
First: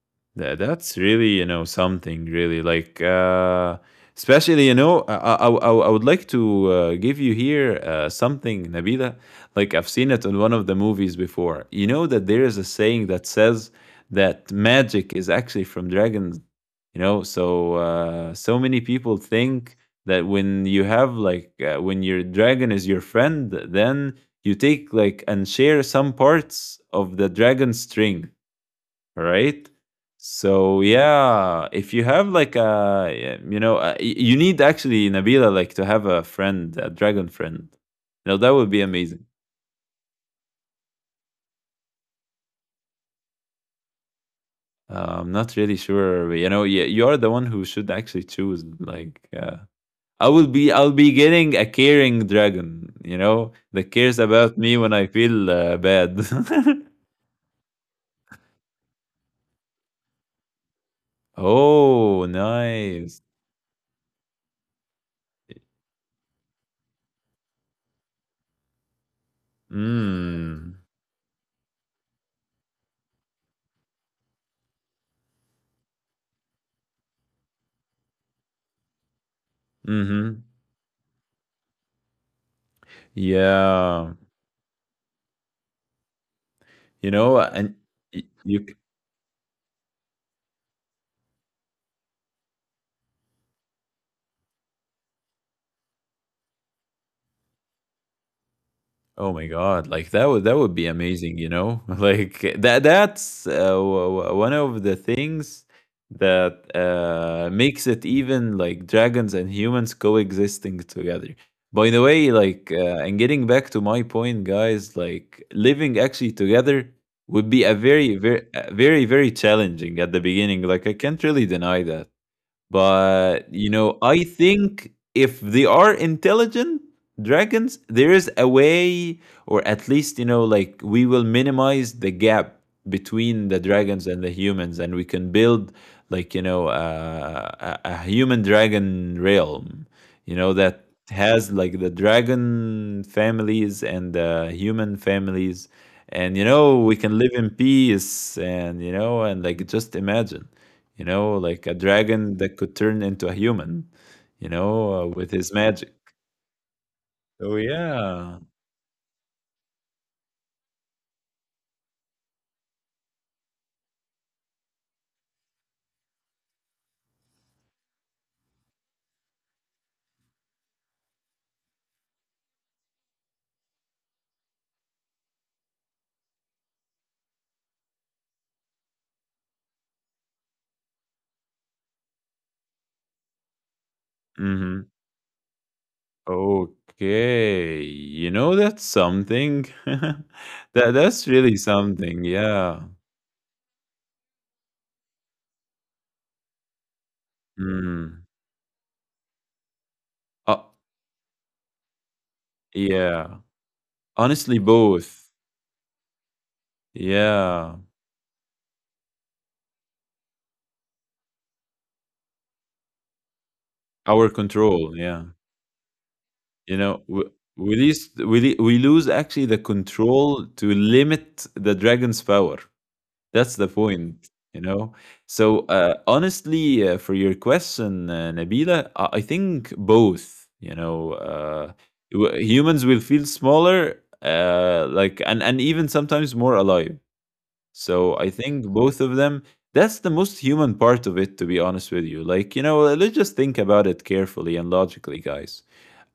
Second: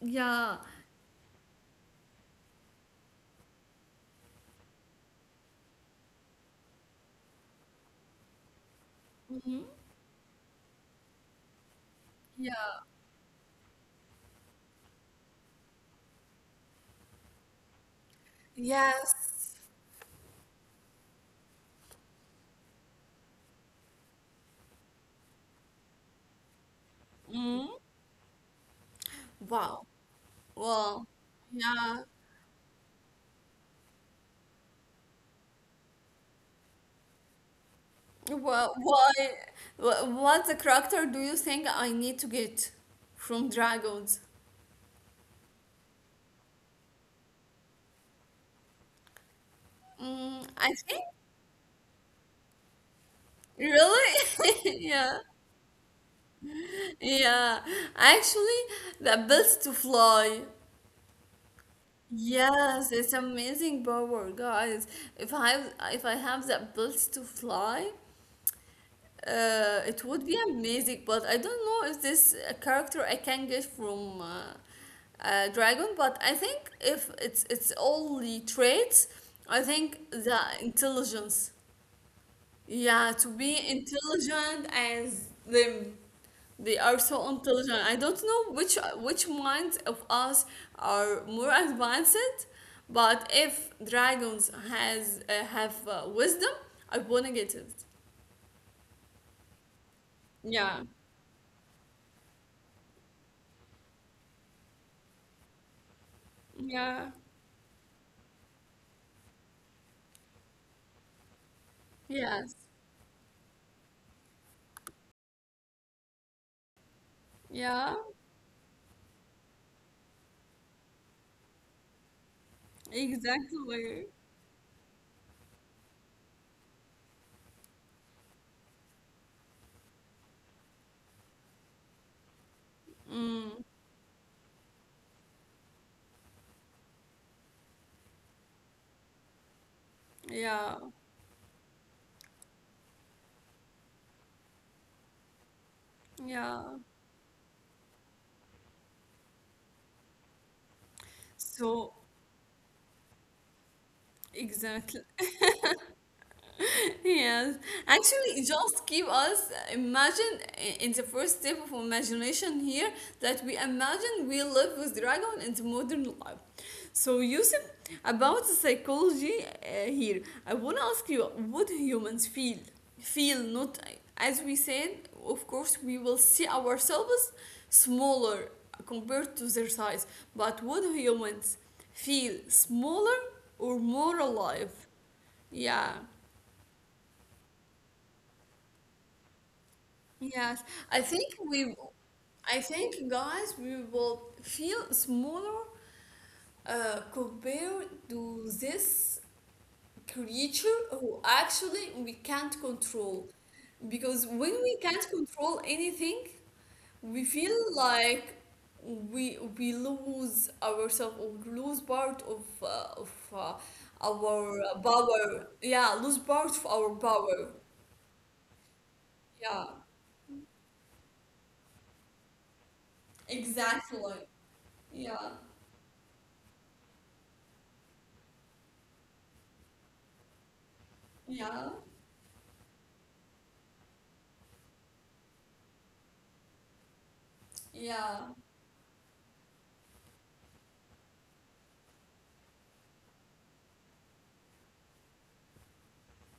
yeah, That, that's really you know something really like especially you know I would like to give you here something Nabila, hmm, like I've seen it in one of the movies before. You know that there is a yeah, saying that says that magic is actually from dragons, you know. So so many people yes, think that when you have like when your dragon is your friend, then you take like and share some parts of the hmm, dragon's strength, wow, right? So well, yeah, yeah. if you have like a yeah, you know, you need actually Nabila like to have a friend, a dragon friend. You know that Well, would be why? amazing. What the character do you think I need to get from dragons? I'm not really sure. You know, yeah, you are the one who should actually choose. Like, Mm, I I'll think be getting a caring dragon. You know, that cares about really, *laughs* me when I yeah, feel bad. yeah. Actually, the ability to fly, *laughs* Oh, yes, it's nice. amazing power, guys. If I if I have the ability to fly, it would be Mm. amazing. But I don't know if this character I can get from Dragon. But I think if it's only traits, I think the Mm-hmm. intelligence. Yeah, to be Yeah. intelligent as them. They are You so know, intelligent. and I don't know you which minds of us are more advanced, but if dragons has have wisdom, I wanna get it. oh my god, like that would Yeah, be amazing, you know? *laughs* Like that that's one of the things that yeah, makes it even like dragons and humans coexisting together. By the way, yes, like and getting back to my point, guys, like living actually together would be a yeah, very very challenging at the beginning. Like I can't really deny that. But you know, exactly. I think if they are intelligent dragons, there is a way, or at least you know, like we will minimize the gap between Mm, the dragons and the humans, and we can build like you know a human dragon realm, you know yeah, that has like the dragon families and the human families and you yeah. know we can live in peace and you know and like just imagine you know, like a So dragon that could turn into a human, you know, exactly. With his magic. Yes, Oh actually, yeah. just keep us imagine in the first step of imagination here that we imagine we live with dragon in the modern life. So, Yusuf, about the psychology here, I want to ask you, what do humans feel not as we said, of course, we will see ourselves smaller compared to their size, but would humans feel smaller or more alive? hmm Yeah. Okay, you know that's something. *laughs* Yes, I That think that's really we, something. I Yeah. think guys, we will feel smaller compared Mm. to this Uh, creature who actually we can't control. yeah. Because when Honestly, we can't both. control anything, we feel Yeah. like we lose ourselves or lose part of Our our control. Yeah. power. Yeah, lose part of You our know, we power. we, least, we lose actually Yeah, the control to limit the dragon's power. That's the exactly. point, you know? Yeah, So, honestly, for your question, Nabila, I think both, you know, yeah. Humans will feel smaller, like, and even sometimes more alive. So, Yeah, I think both of them, that's the most human part of it, to be honest with you. Like, you know, let's just think about it carefully and logically, guys,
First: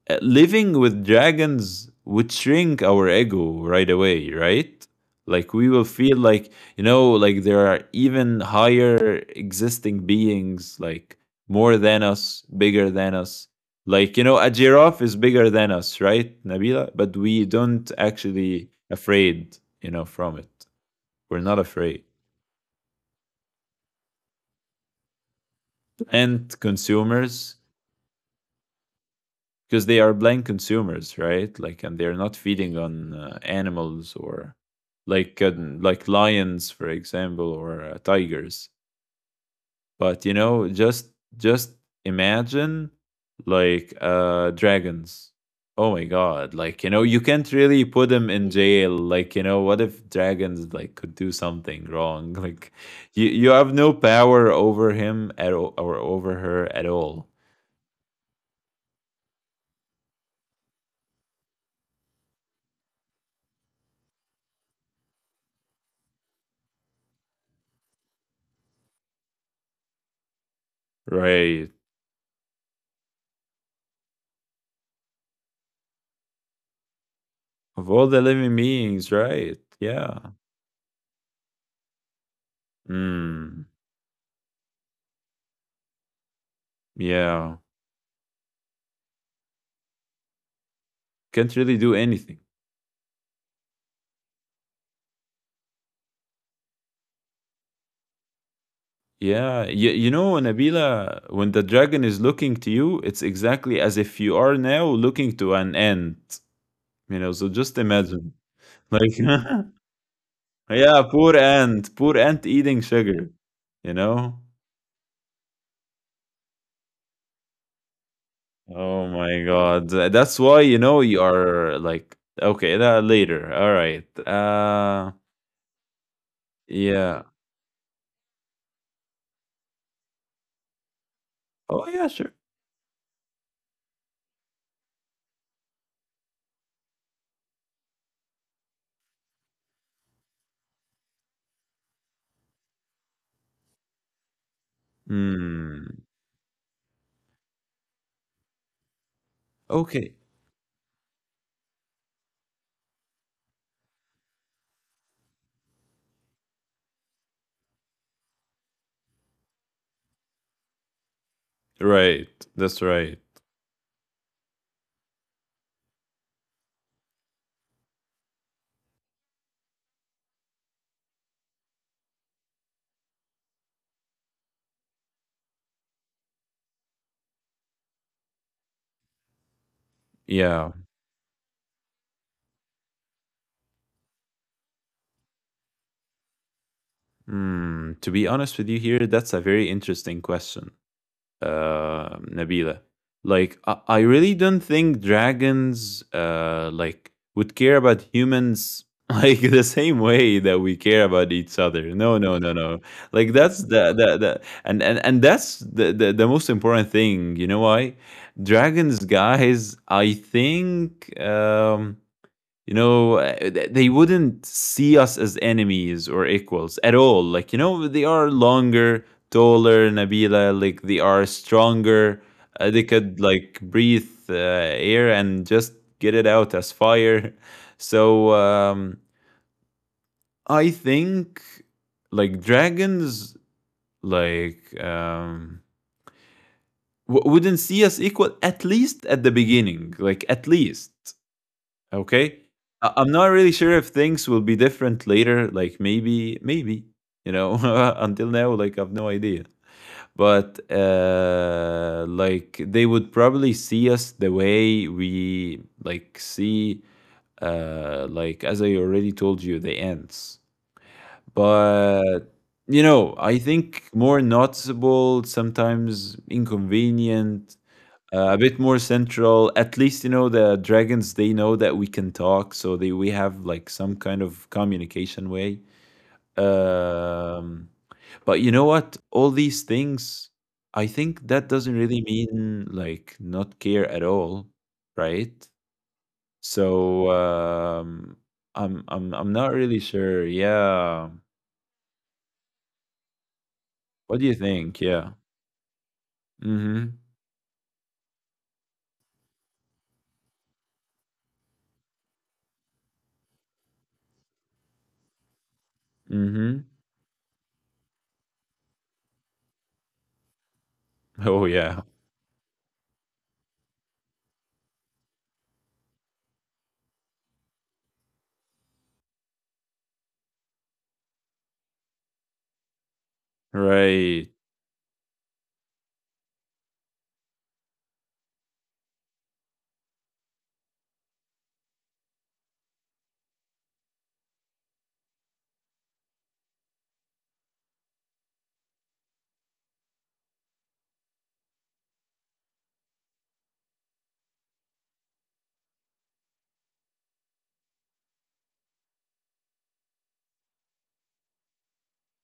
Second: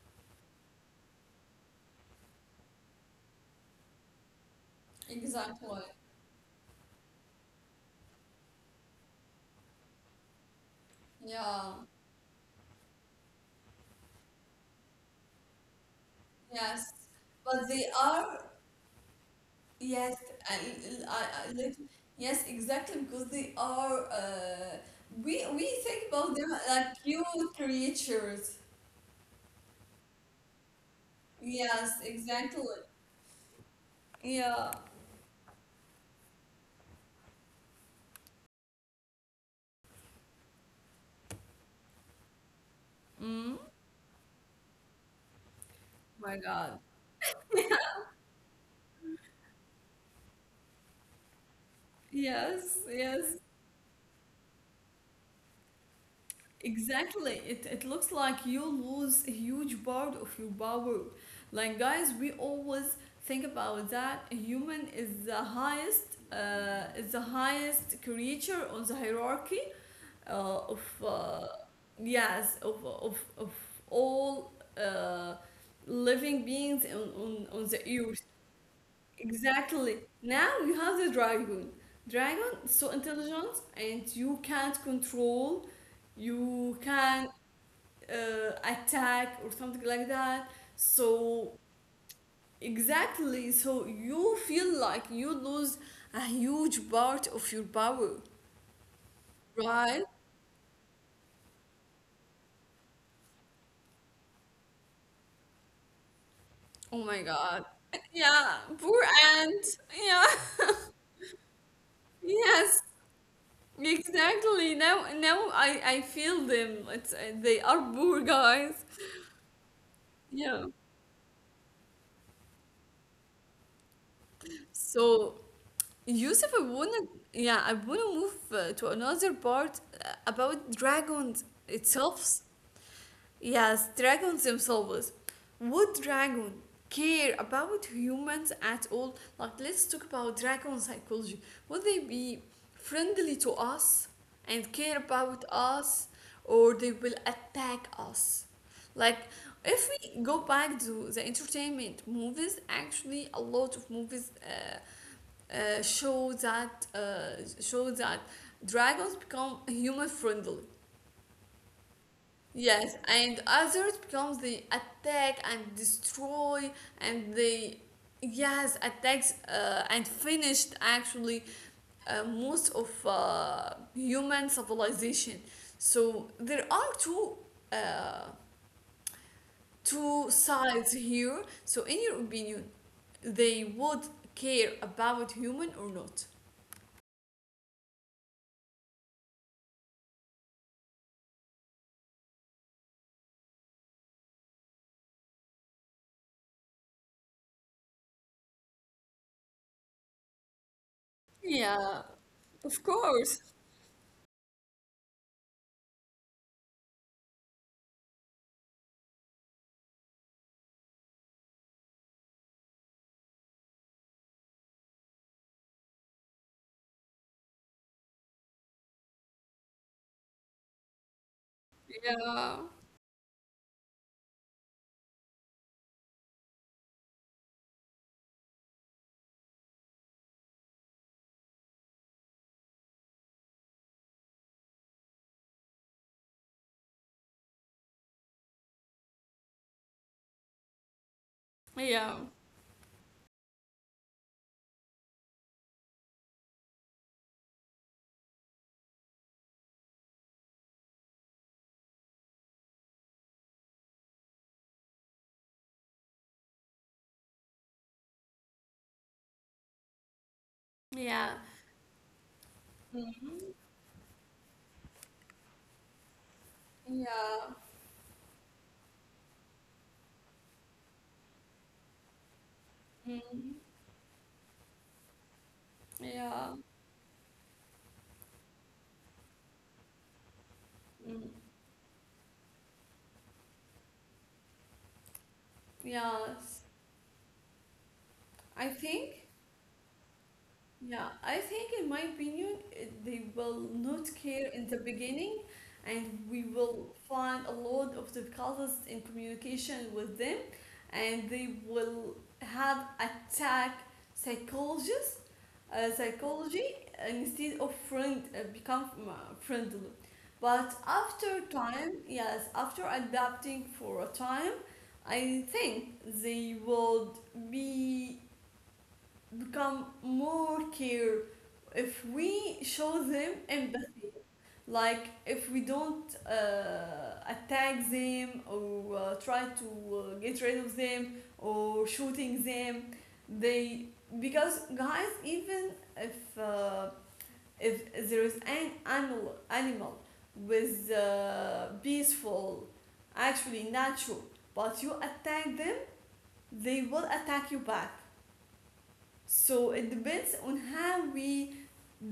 living with dragons would shrink our ego right away, right? Like we will exactly. feel like, you know, like there are even higher existing beings, like Yeah, more than us, bigger than us. Like, you know, a giraffe is bigger than us, right, Nabila? yes. But we But they don't are, actually afraid, you know, yes, from I, it. I, We're I, not like, afraid. yes, exactly, because they are, we think about them And like cute consumers, creatures. because they are blind consumers, right? Like, and Yes, they're not feeding exactly. on animals or Yeah. like uh, like lions, for example, or tigers. But you know, just imagine Mm, like dragons. Oh my my god! Like you God. know, you can't really put them in jail. Like you know, what if dragons like could do something wrong? *laughs* Like Yes, you yes. you have no power over him at all, or over her at all, Exactly. It looks like you lose a huge part of your power. Like, guys, we always think about that. A human is the highest creature on the hierarchy of, uh, right? yes, of all uh, living beings on Of the all the earth. living beings, right? Exactly. Yeah. Now you have the dragon. Dragon is so Mm, intelligent and you can't control, you can yeah. Attack or something like that, Can't so really do anything. exactly, so you feel like you lose a huge part of your power. Yeah. You, you Right. know, Nabila, when the dragon is looking to you, it's exactly as if you are now looking to an ant. Oh You know, my so God. just imagine. Yeah, poor Like, *laughs* ant. yeah, Yeah. Poor *laughs* ant eating Yes, sugar, you know? exactly. Now, I feel them, it's, they are poor guys. Oh my God. That's why, Yeah. you know, you are like, okay, that later. All right. So, Yusuf, I wanna, Yeah. yeah, I wanna move to another part about dragons Oh, yeah, sure. itself. Yes, dragons themselves. Would dragon care about humans at all? Like, let's talk about dragon psychology. Would they be friendly to us and care about Hmm. us, or they will attack us? Like, if Okay. we go back to the entertainment movies, actually, a lot of movies uh, show that uh, show that dragons become human friendly. Right. That's Yes, right. and others becomes the attack and destroy, and they, yes, attacks and finished, actually, most of human civilization. So there are uh, two Yeah. sides here. So in your opinion, they would care about human or not? Hmm. To be honest with you here, that's a very interesting question, Nabila. Like, I really don't think dragons, like, would care about humans *laughs* like the same way that we care about each other. Yeah, No, no, no, no. of Like, course. that's the and that's the most important thing. You know why? Dragons, guys. I think. You know they wouldn't see us as enemies or equals at all, like you know they are longer, taller, Nabila, like they are stronger. Yeah, They could like breathe air and just get it out as fire. *laughs* So I think like dragons, like wouldn't see us equal, at least at the beginning, like at least. yeah, Okay. I'm not really sure if things will be different later. Like maybe, maybe, you know, *laughs* until now, like I've no idea. But like they would probably see us the way we like see, like as I already told you, the ants. yeah, But you know, I think more noticeable, sometimes inconvenient, yeah. A bit more central. At least you know the dragons. They know that we can talk, so they we have Mm. like some kind of communication way. Yeah. Um, but you know what? All these things, I think Mm. that doesn't really mean like not care at all, right? Yes. So I I'm think, not really sure. Yeah. yeah, I think, in my opinion, they will not What do you care in think? the Yeah. beginning, and we Mm-hmm. will find a lot of difficulties in communication with them, and they will have attack psychologists, Mm-hmm. *laughs* psychology, instead of friend become friendly. But Oh after yeah. time, yes, after adapting for a time, I think they would be become more care if we show them empathy, Right. like if we don't attack them or try to get rid of them or shooting them, they, because guys, even if uh, if there is an animal with peaceful, actually, natural, but you attack them, they will attack you back. So it depends on how we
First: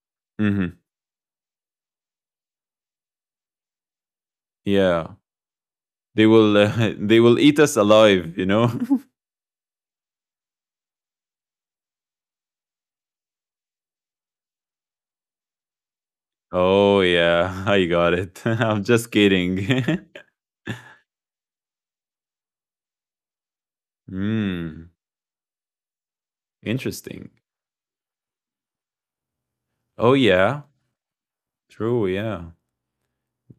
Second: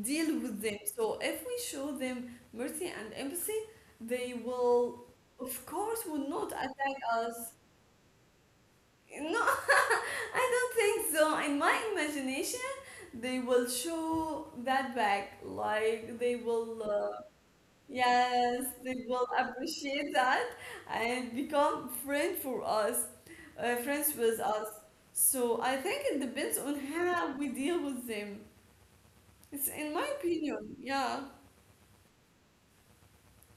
deal with Mm-hmm. them. So if we show them mercy and empathy, they will, Yeah. of course, will They not will attack *laughs* they will us. eat us alive, you know? No. *laughs* I don't think so. In my imagination, they will show that back. Like they *laughs* will, Oh yeah, I got it. *laughs* yes, I'm they just will kidding. appreciate *laughs* that and become friend for us, friends with us. Hmm. So I think it depends on Interesting. how we deal with them. It's in my Oh yeah. opinion, yeah. True, yeah.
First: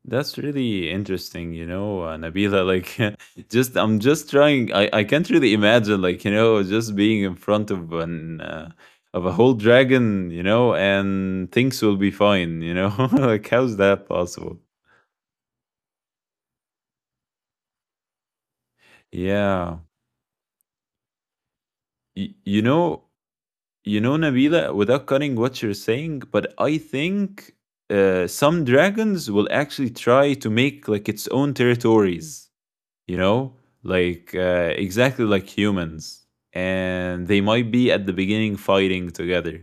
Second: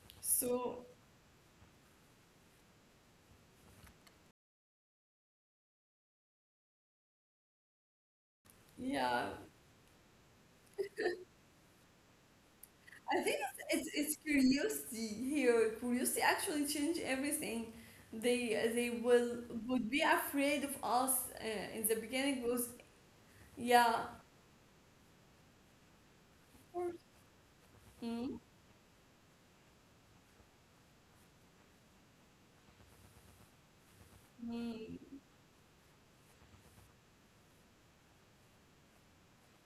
That's So really interesting, you know, Nabila. Like, *laughs* just I'm just trying. I can't really imagine, like, you know, just being in front of an of yeah, a whole dragon, you know, and things will be fine, you know. *laughs* I think Like, it's how's it's, that it's possible? curiosity here. Curiosity actually change everything. They will Yeah. would be afraid of us, in the Y- beginning you was, know, You yeah, know, Nabila, without cutting what you're saying, but I think mm, some dragons will actually try to make like its own territories, you know, like mm. exactly like humans. And they might be at the beginning fighting together.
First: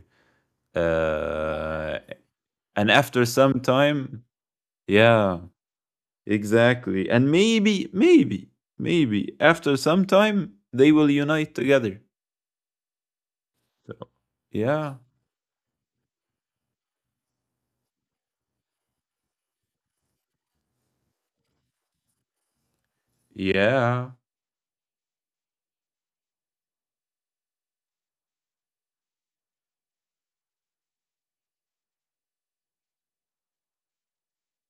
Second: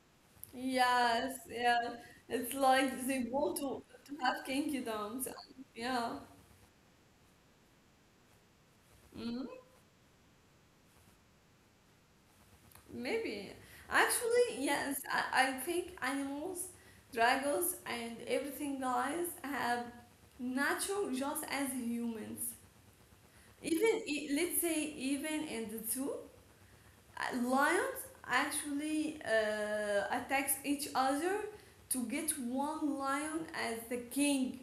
Yes, yeah. Uh, It's and like they after want some to time, have kinky doms. yeah, Yeah. exactly. And maybe, maybe, maybe Hmm? after some time, they will unite together. Maybe. So, Actually, yes, yeah, I think animals, dragons, and everything, guys, have nature just as humans. Even, yeah. Let's say, even in the zoo, lions actually attacks each other to get one lion as the king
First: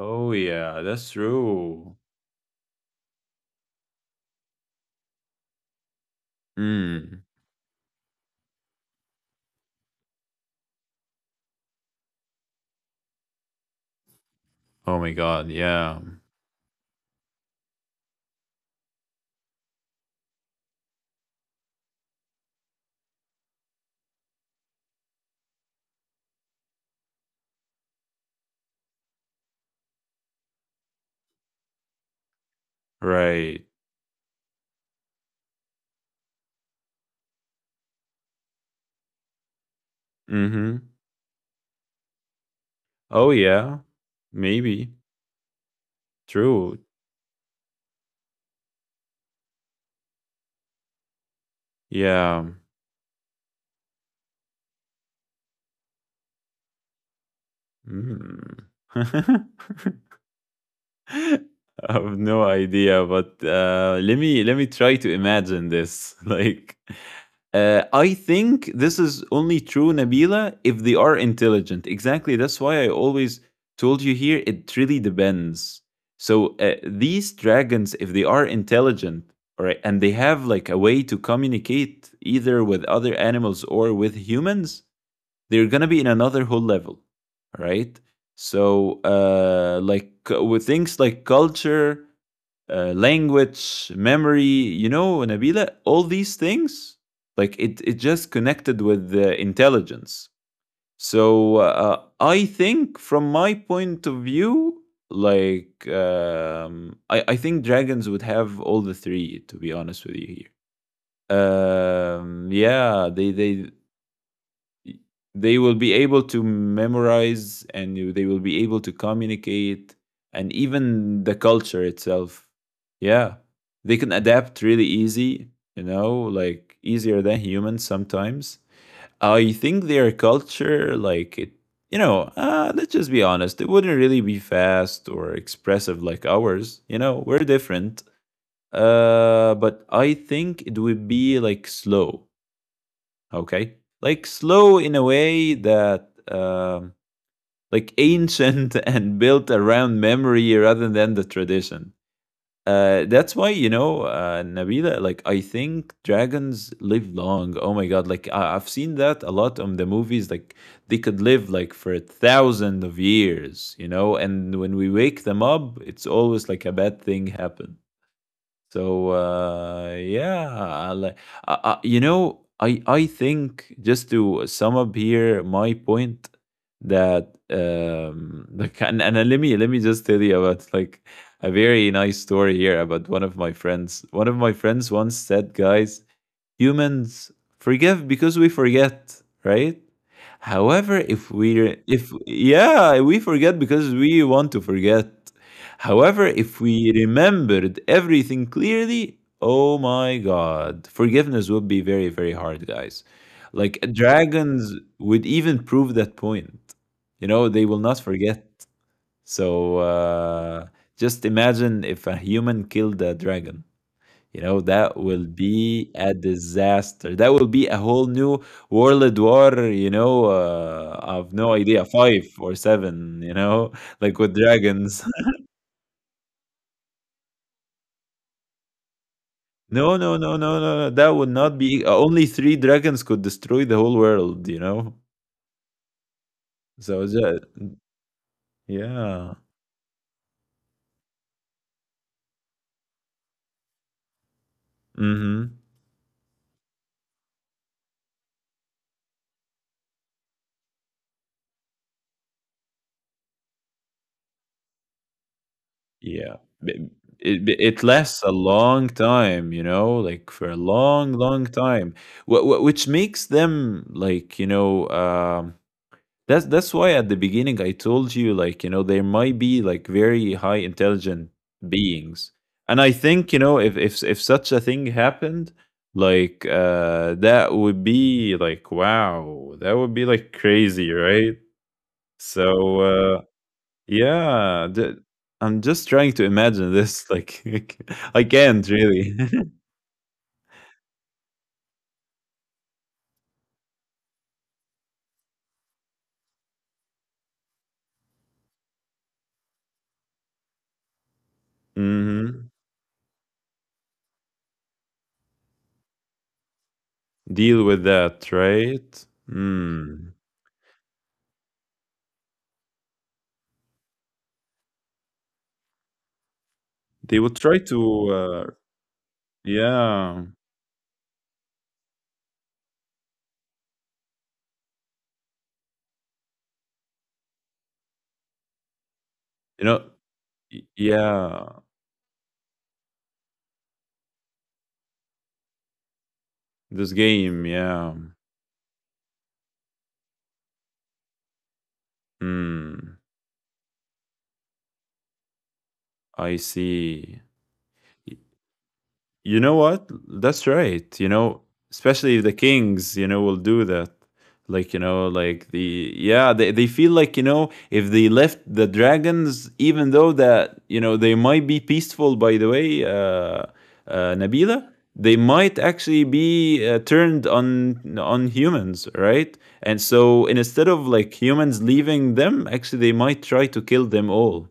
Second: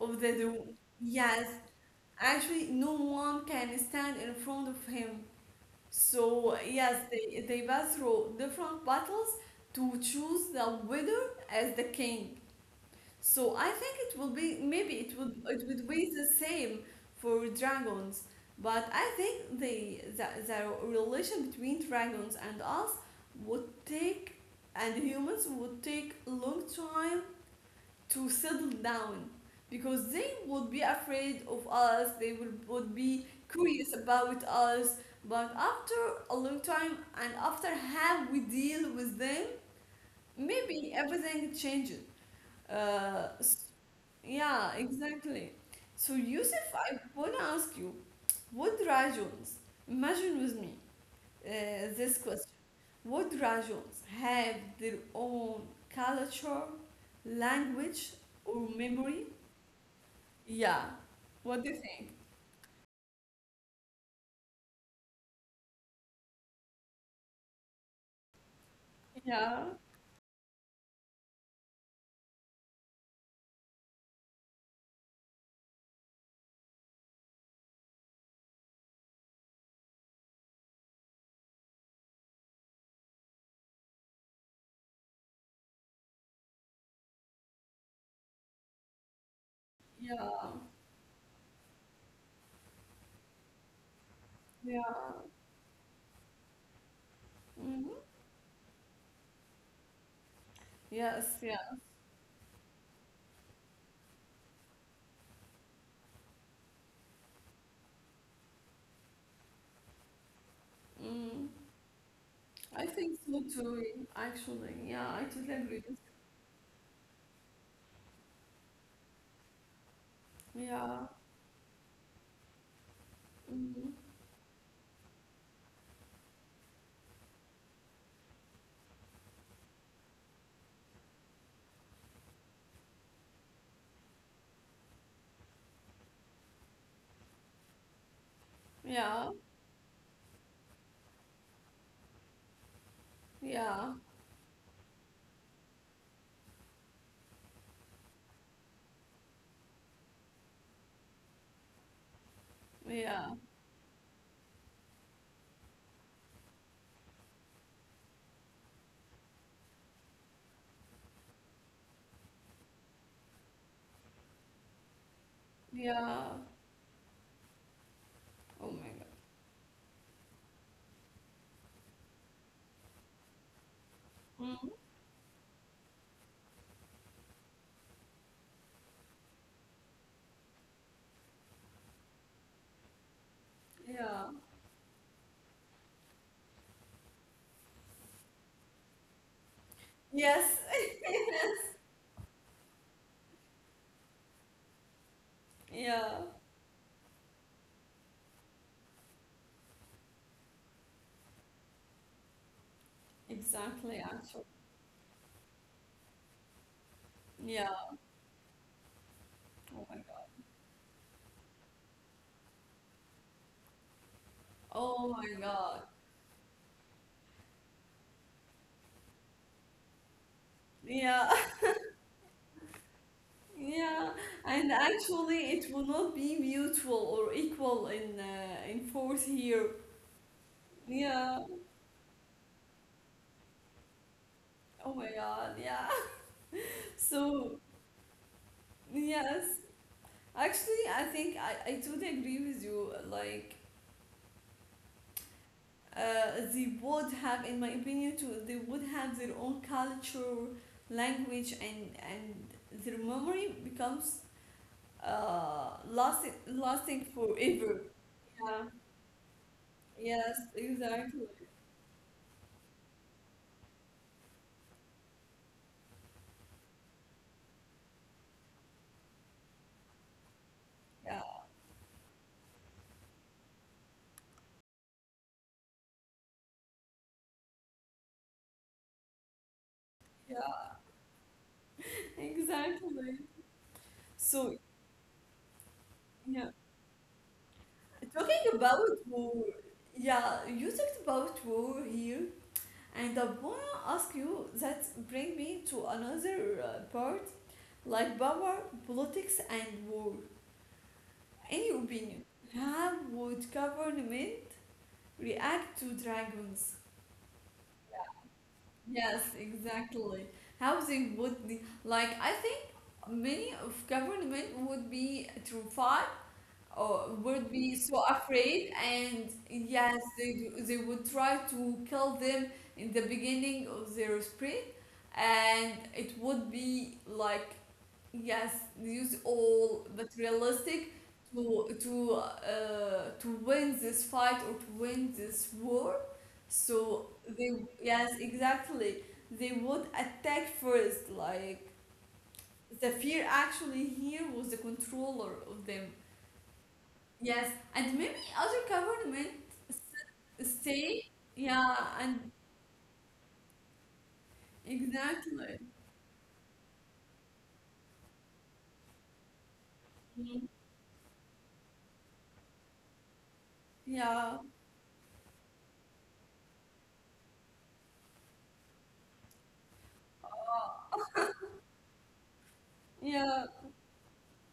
of the zoo. yeah, that's Yes, true. actually, no one can stand in front of him. So yes, Mm. they pass through different battles to choose the winner as the king. So I think it will be, maybe Oh my it would god, it would yeah. be the same for dragons, but I think the relation between dragons and us would take, and humans would take a long time to settle down, because they would be afraid of us, they would be Right. curious about us, but after a long time and after how we deal with them, Mm-hmm. maybe everything changes, uh, Oh s- yeah. yeah, Maybe. exactly. So, Yusuf, True. I want to ask you, what rajones, imagine with me, this question: Yeah. what rajones have their own culture, language, or Mm. memory? *laughs* Yeah. What do you think? I have no idea, but let me try to imagine this. *laughs* Like, I think this is Yeah, only true, Nabila, if they are intelligent. Exactly. That's why I always told you, here it really depends. So, these dragons, if they are intelligent, all right, and they have like a way to communicate either with other animals or with humans, they're going to be in another whole level, all right? So, like yeah, with things like culture, language, memory, you yeah. know, Nabila, all these things, like Hmm. it just connected with the intelligence. Yes, yeah. So I think, from my point of view, like I think dragons would have all the three. To be honest with you, here, Mm. I think yeah, so too, actually. Yeah, y- I totally they agree will with be able to memorize and they will be able to communicate, you. and Yeah. even the culture itself. Yeah, Hmm. they can adapt really easy, you know, like easier than humans sometimes. I think their culture, like it, you know, let's just be honest, it wouldn't really be fast or expressive like ours. You know, we're different, Yeah, but I think it would be like slow. Okay. yeah, Like slow in a way that like ancient, *laughs* and built around memory rather than the tradition. Yeah, That's why, you know, Nabila, like I think dragons live long. Oh my god, like I've seen that a lot on the movies. Like they could live like for 1,000 of years, you know, and when we wake them up, it's yeah. always like a bad thing happens. Oh my God. So yeah, I, you know, I think just to Hmm. sum up here my point that *laughs* like, and let me just tell you about like a very nice story here about one of my Yeah. friends. One of my friends once said, guys, humans forgive because we forget, right? Yes. However, *laughs* if yeah, we forget because we want to forget. Yeah, However, if we remembered everything clearly, oh my god, forgiveness would be very very hard, guys. Like exactly, actually. dragons would even prove that point. You know, Yeah. they will not forget. Oh So my God. Just imagine if a human killed a dragon. You know, Oh that my will God. be a disaster. That will be a whole new world war, you know, Yeah. I've no idea, five or seven, you know, Yeah, *laughs* like with and dragons. *laughs* actually, it will not be mutual or equal in fourth year. No, no, no, no, no, no. That would Yeah. not be. Only three dragons could destroy the whole world, you Oh know? my God. Yeah. *laughs* So, So yeah. yes, actually, I think I totally agree with you. Like, Mm-hmm. They would have, in my opinion, too, they would have their own culture, language, and their memory becomes lasting Yeah. B- lasting It, it forever. it lasts a Yeah. long time, you know, Yes. like for a long, Exactly. long time, which makes them like, you know, that's why at the beginning I told you, like you know there might be like very high intelligent Yeah. beings, and I think you know if such a thing happened, like that would be like wow, that would be like Yeah. crazy, right? So Exactly. So yeah, I'm just trying to yeah, imagine this. Like *laughs* I talking about can't really. war, *laughs* yeah, you talked about war here, and I wanna ask you that bring me to another part, like power, politics, and war. In your opinion, hmm how would government react to dragons? Deal with that, right? Yes, Mm. exactly. How they would like I think many of government would be terrified, oh, They would would try be to, so afraid, and yes yeah. they, they would try to kill them in the beginning of their spring, and it would be like, yes, use You all know, Y materialistic yeah, to win this fight or to win this war, this so game, they, yeah. yes, exactly, they would attack first, like the Mm, fear actually here was the controller of them. I see. Yes, and maybe other government You know what? That's right. say, You know, yeah, especially if and the kings, you know, will do that. Like, you know, like exactly. the yeah, they feel like, you know, if they left the dragons, even though Mhm. that, you know, they might be peaceful by the way, Yeah. Nabila, they might actually be turned on humans, right? And so instead of Uh, like humans leaving them, actually they might yeah. try to kill them all,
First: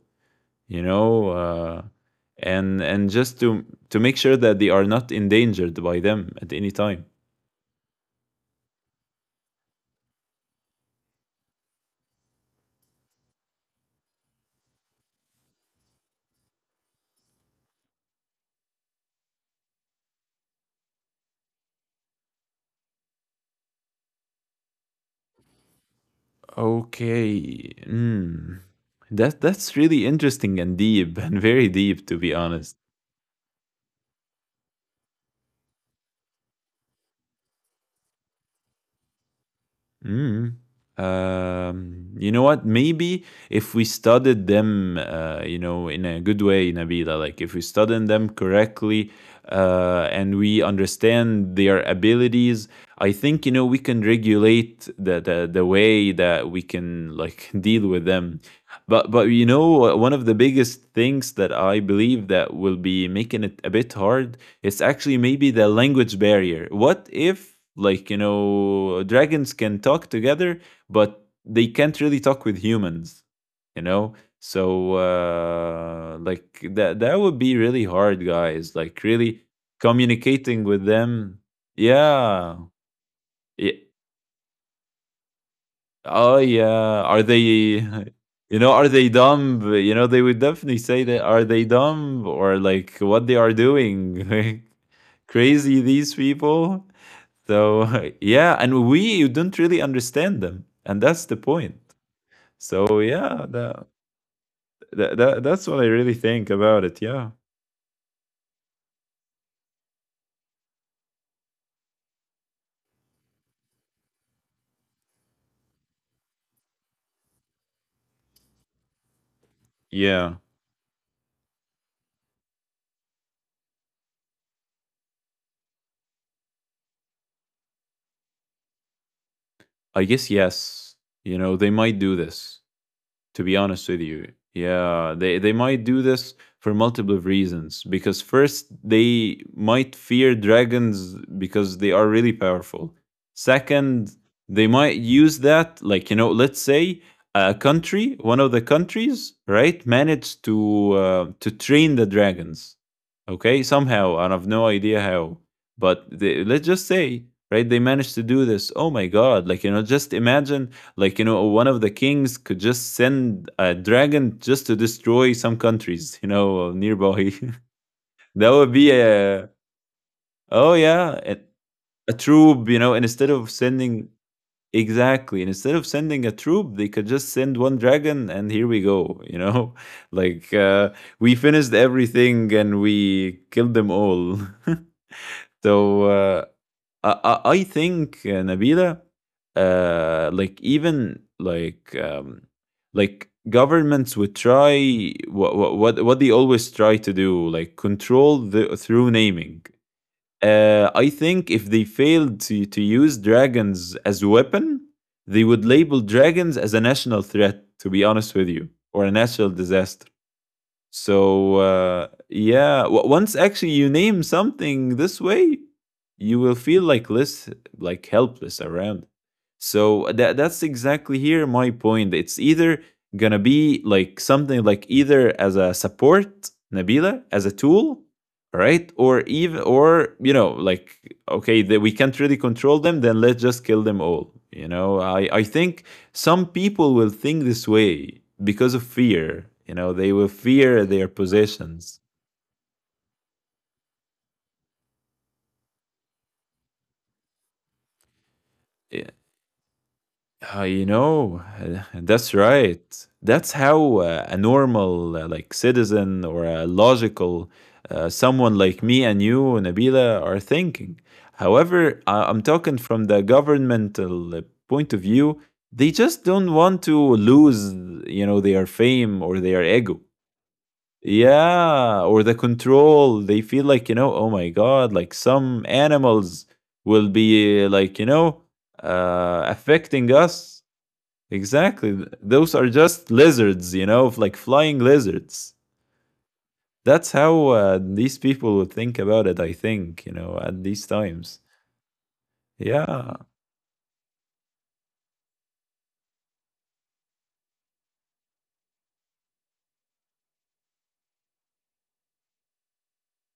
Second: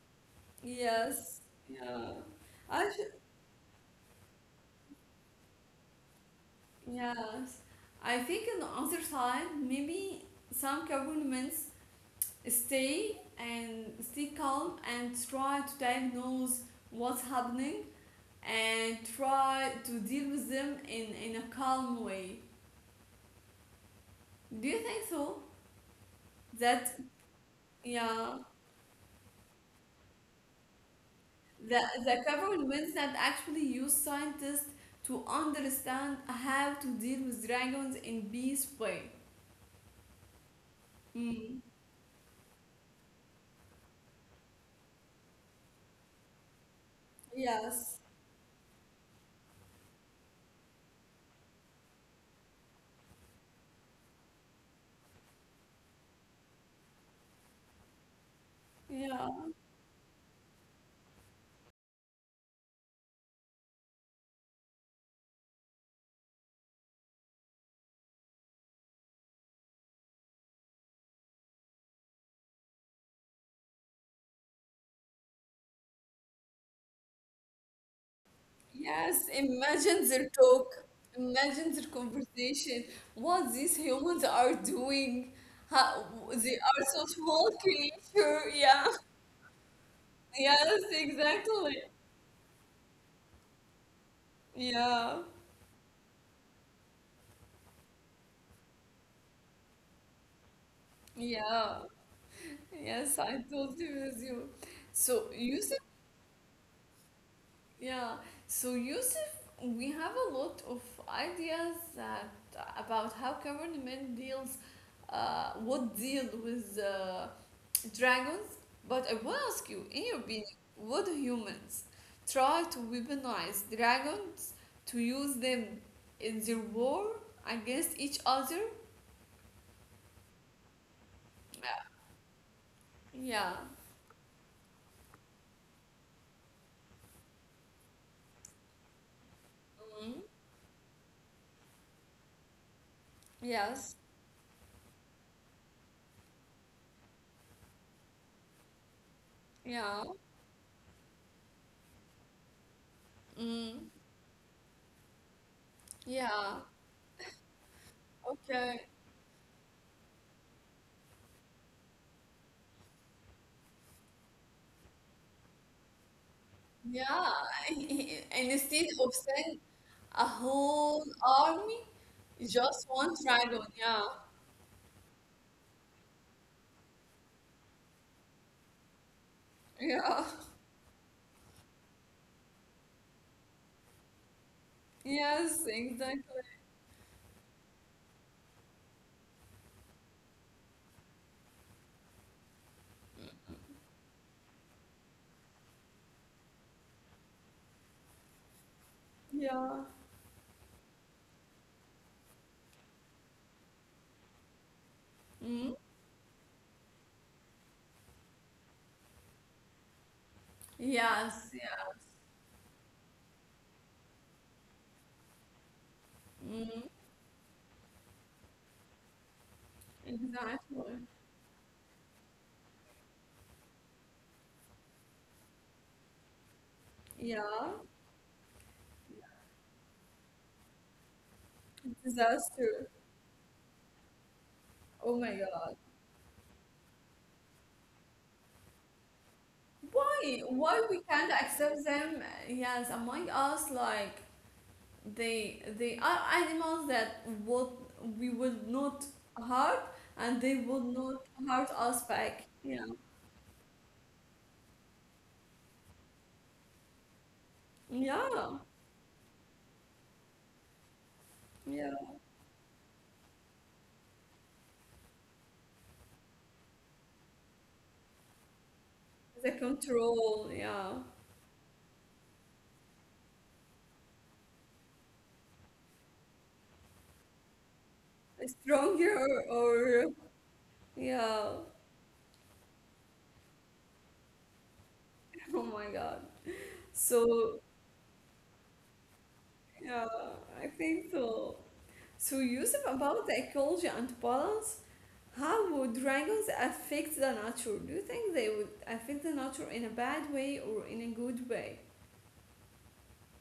you know, Yes. Yeah. and I and should, just to make sure that they are not endangered by them at any time. yes. I think on the other side, maybe some governments stay and stay calm and try to diagnose what's happening and try to deal with them in a calm way. Do you think so? That Okay, Yeah, mm. That's really interesting and deep, *laughs* and very the, deep, to the be honest. governments that actually use scientists to understand how to deal with dragons in peace way. Mm. Mm. You know what? Maybe if we studied them, you know, in a good way, Nabila, like if we Yes. studied them correctly, and we understand their abilities, I think, you know, we can regulate the way that we can like *laughs* deal with them. But Yeah. you know, one of the biggest things that I believe that will be making it a bit hard it's actually maybe the language barrier. What if, like, you know, dragons can talk together, but they can't really talk with humans, you know? So, like, that would be really hard, guys. Like, Yes. really Imagine their communicating talk. with them. Imagine their Yeah. conversation. What these Ye- humans are doing. How Oh, they are yeah. so Are they. small *laughs* creature. You know, Yeah. are *laughs* they dumb? You know, they would definitely Yes. say that. Are they Exactly. dumb? Or like, what they are doing? *laughs* Like, Yeah. crazy these people. So *laughs* yeah, and we don't really understand them, and that's the point. Yeah. So Yes. I yeah, totally that, with you. So that, that you that's what I really think about it. Yeah, Yeah. So Yusuf, we have a lot of ideas that about how Cameron Men deals, what deal with dragons. But I want to ask you, in your yeah. opinion, would humans try to weaponize dragons to use them in their war against each other? I guess yes. You know, they might do this, to Yeah. be honest with you. Yeah, they might do this for multiple reasons. Because first, they might Mm. fear dragons because they are really powerful. Yes. Second, they might use that, like, you know, let's say a country, one of the countries, right, Yeah. managed to train the dragons, okay, Mm. somehow, and I've no idea how, but they, Yeah. let's just say, right, they managed to do this. Okay. Oh my God, like, you know, just imagine, like, you know, one of the kings could just send a dragon just to destroy some countries, you know, Yeah. nearby. *laughs* *laughs* That would Instead be of a, sending A oh whole yeah, army? a troop, you Just know, and one instead of dragon, yeah. sending, exactly, and instead of sending a troop, they could just send one dragon, and here we go, you know. *laughs* Yeah. *laughs* Like, we finished everything and we killed them all. *laughs* Yes, So exactly. I, I think, Nabila, like, even like, like governments would try what they always try to do, like control the through naming. Yeah. I think if they failed to use dragons as a weapon, they would Mm. label dragons as a national threat. To be honest with you, or a national disaster. Yes, So yeah. Yeah, once actually you name something this way, you will feel Mm. like less, like helpless around. So that's Exactly. exactly here my point. It's either gonna be like something, like either as a support, Nabila, as a Yeah. tool, right? Or even, or you know, like, okay, that we can't really control Disaster. them, then let's just kill them all. You know, Oh I my I God. think some people will think this way because of fear. You know, they will Why? Why fear we their can't accept possessions. them? Yes, among us, like they are animals that would we would not Yeah, hurt and they would you not know. hurt *laughs* us That's back. right, that's how a normal, like citizen, or a logical, someone Yeah. like me and you, Nabila, are thinking. However, I'm talking from the governmental, point of view. They just don't want to lose, you know, their fame or The their ego. control, yeah. Yeah, or the control. They feel like, you know, oh my God, like some animals will be like, you know, Strong here or affecting us. yeah. Exactly. Those are just lizards, you know, like flying *laughs* lizards. Oh my god. That's how So these people would think about it, I yeah, think, you know, I at these think times. so. So Yusuf, Yeah. about the ecology and balance, how would dragons affect the nature? Do you think they would affect the nature in a bad way or in a good way?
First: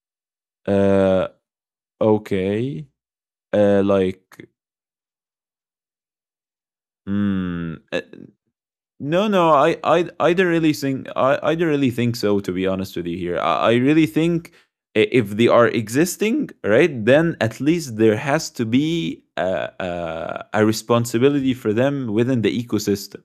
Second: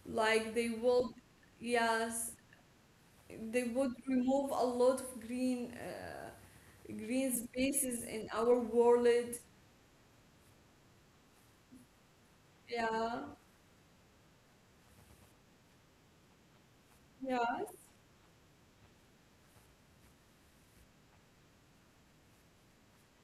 Like they would, Uh, yes, okay. they would Like, remove a lot of green green mm, spaces in our world. no, no, I don't really think, I don't really think so. To be honest with you, Yeah. here, I really think, if they are existing, right, then Yeah. at least there has to be a responsibility for them within the ecosystem,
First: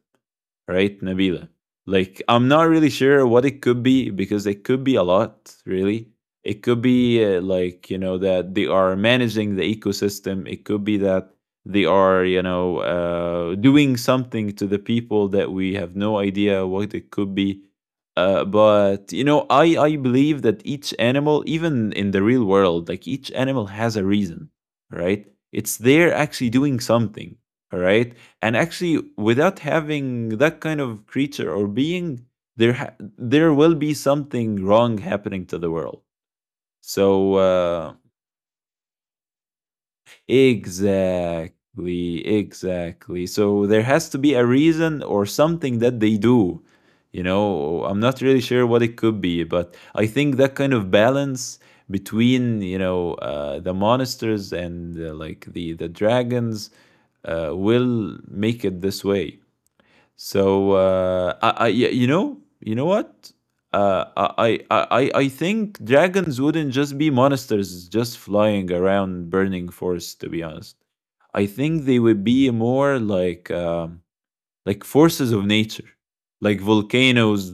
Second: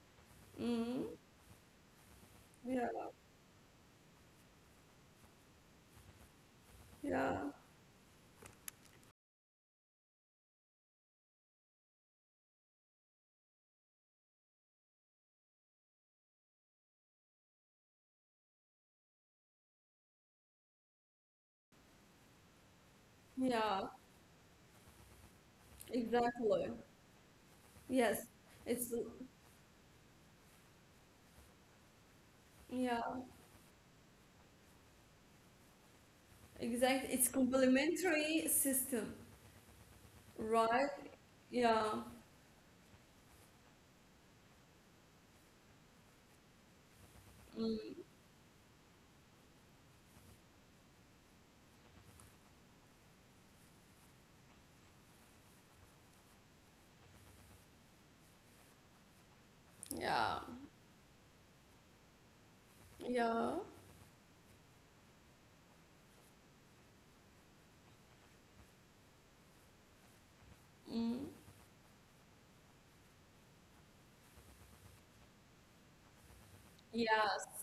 right, Mm. Nabila? Like, I'm not Yeah. really sure what it could be because it could be a lot, really. It could be Yeah. Like, you know, that they are managing the ecosystem. It could be that they are, you know, doing something to the people that we have no idea what it could be. But you know, I believe that each animal, even in the real world, like each animal Yeah, has a reason, right? It's there actually exactly. doing something, all right? Yes, And it's actually, without having that kind of creature or being there, yeah, there will be something wrong happening to the world. exact. It's So complementary system, right? Yeah, exactly, exactly, so there has to be a reason or something that they do. You know, mm, I'm not really sure what it could be, but I think that kind of balance between, you know, the monsters and, like the dragons, will make it this way. yeah, So I, yeah, you know what? yeah, I think dragons wouldn't just be monsters just flying around burning forests. To be honest, mm, I think they would be more like, like forces of nature, like yes, volcanoes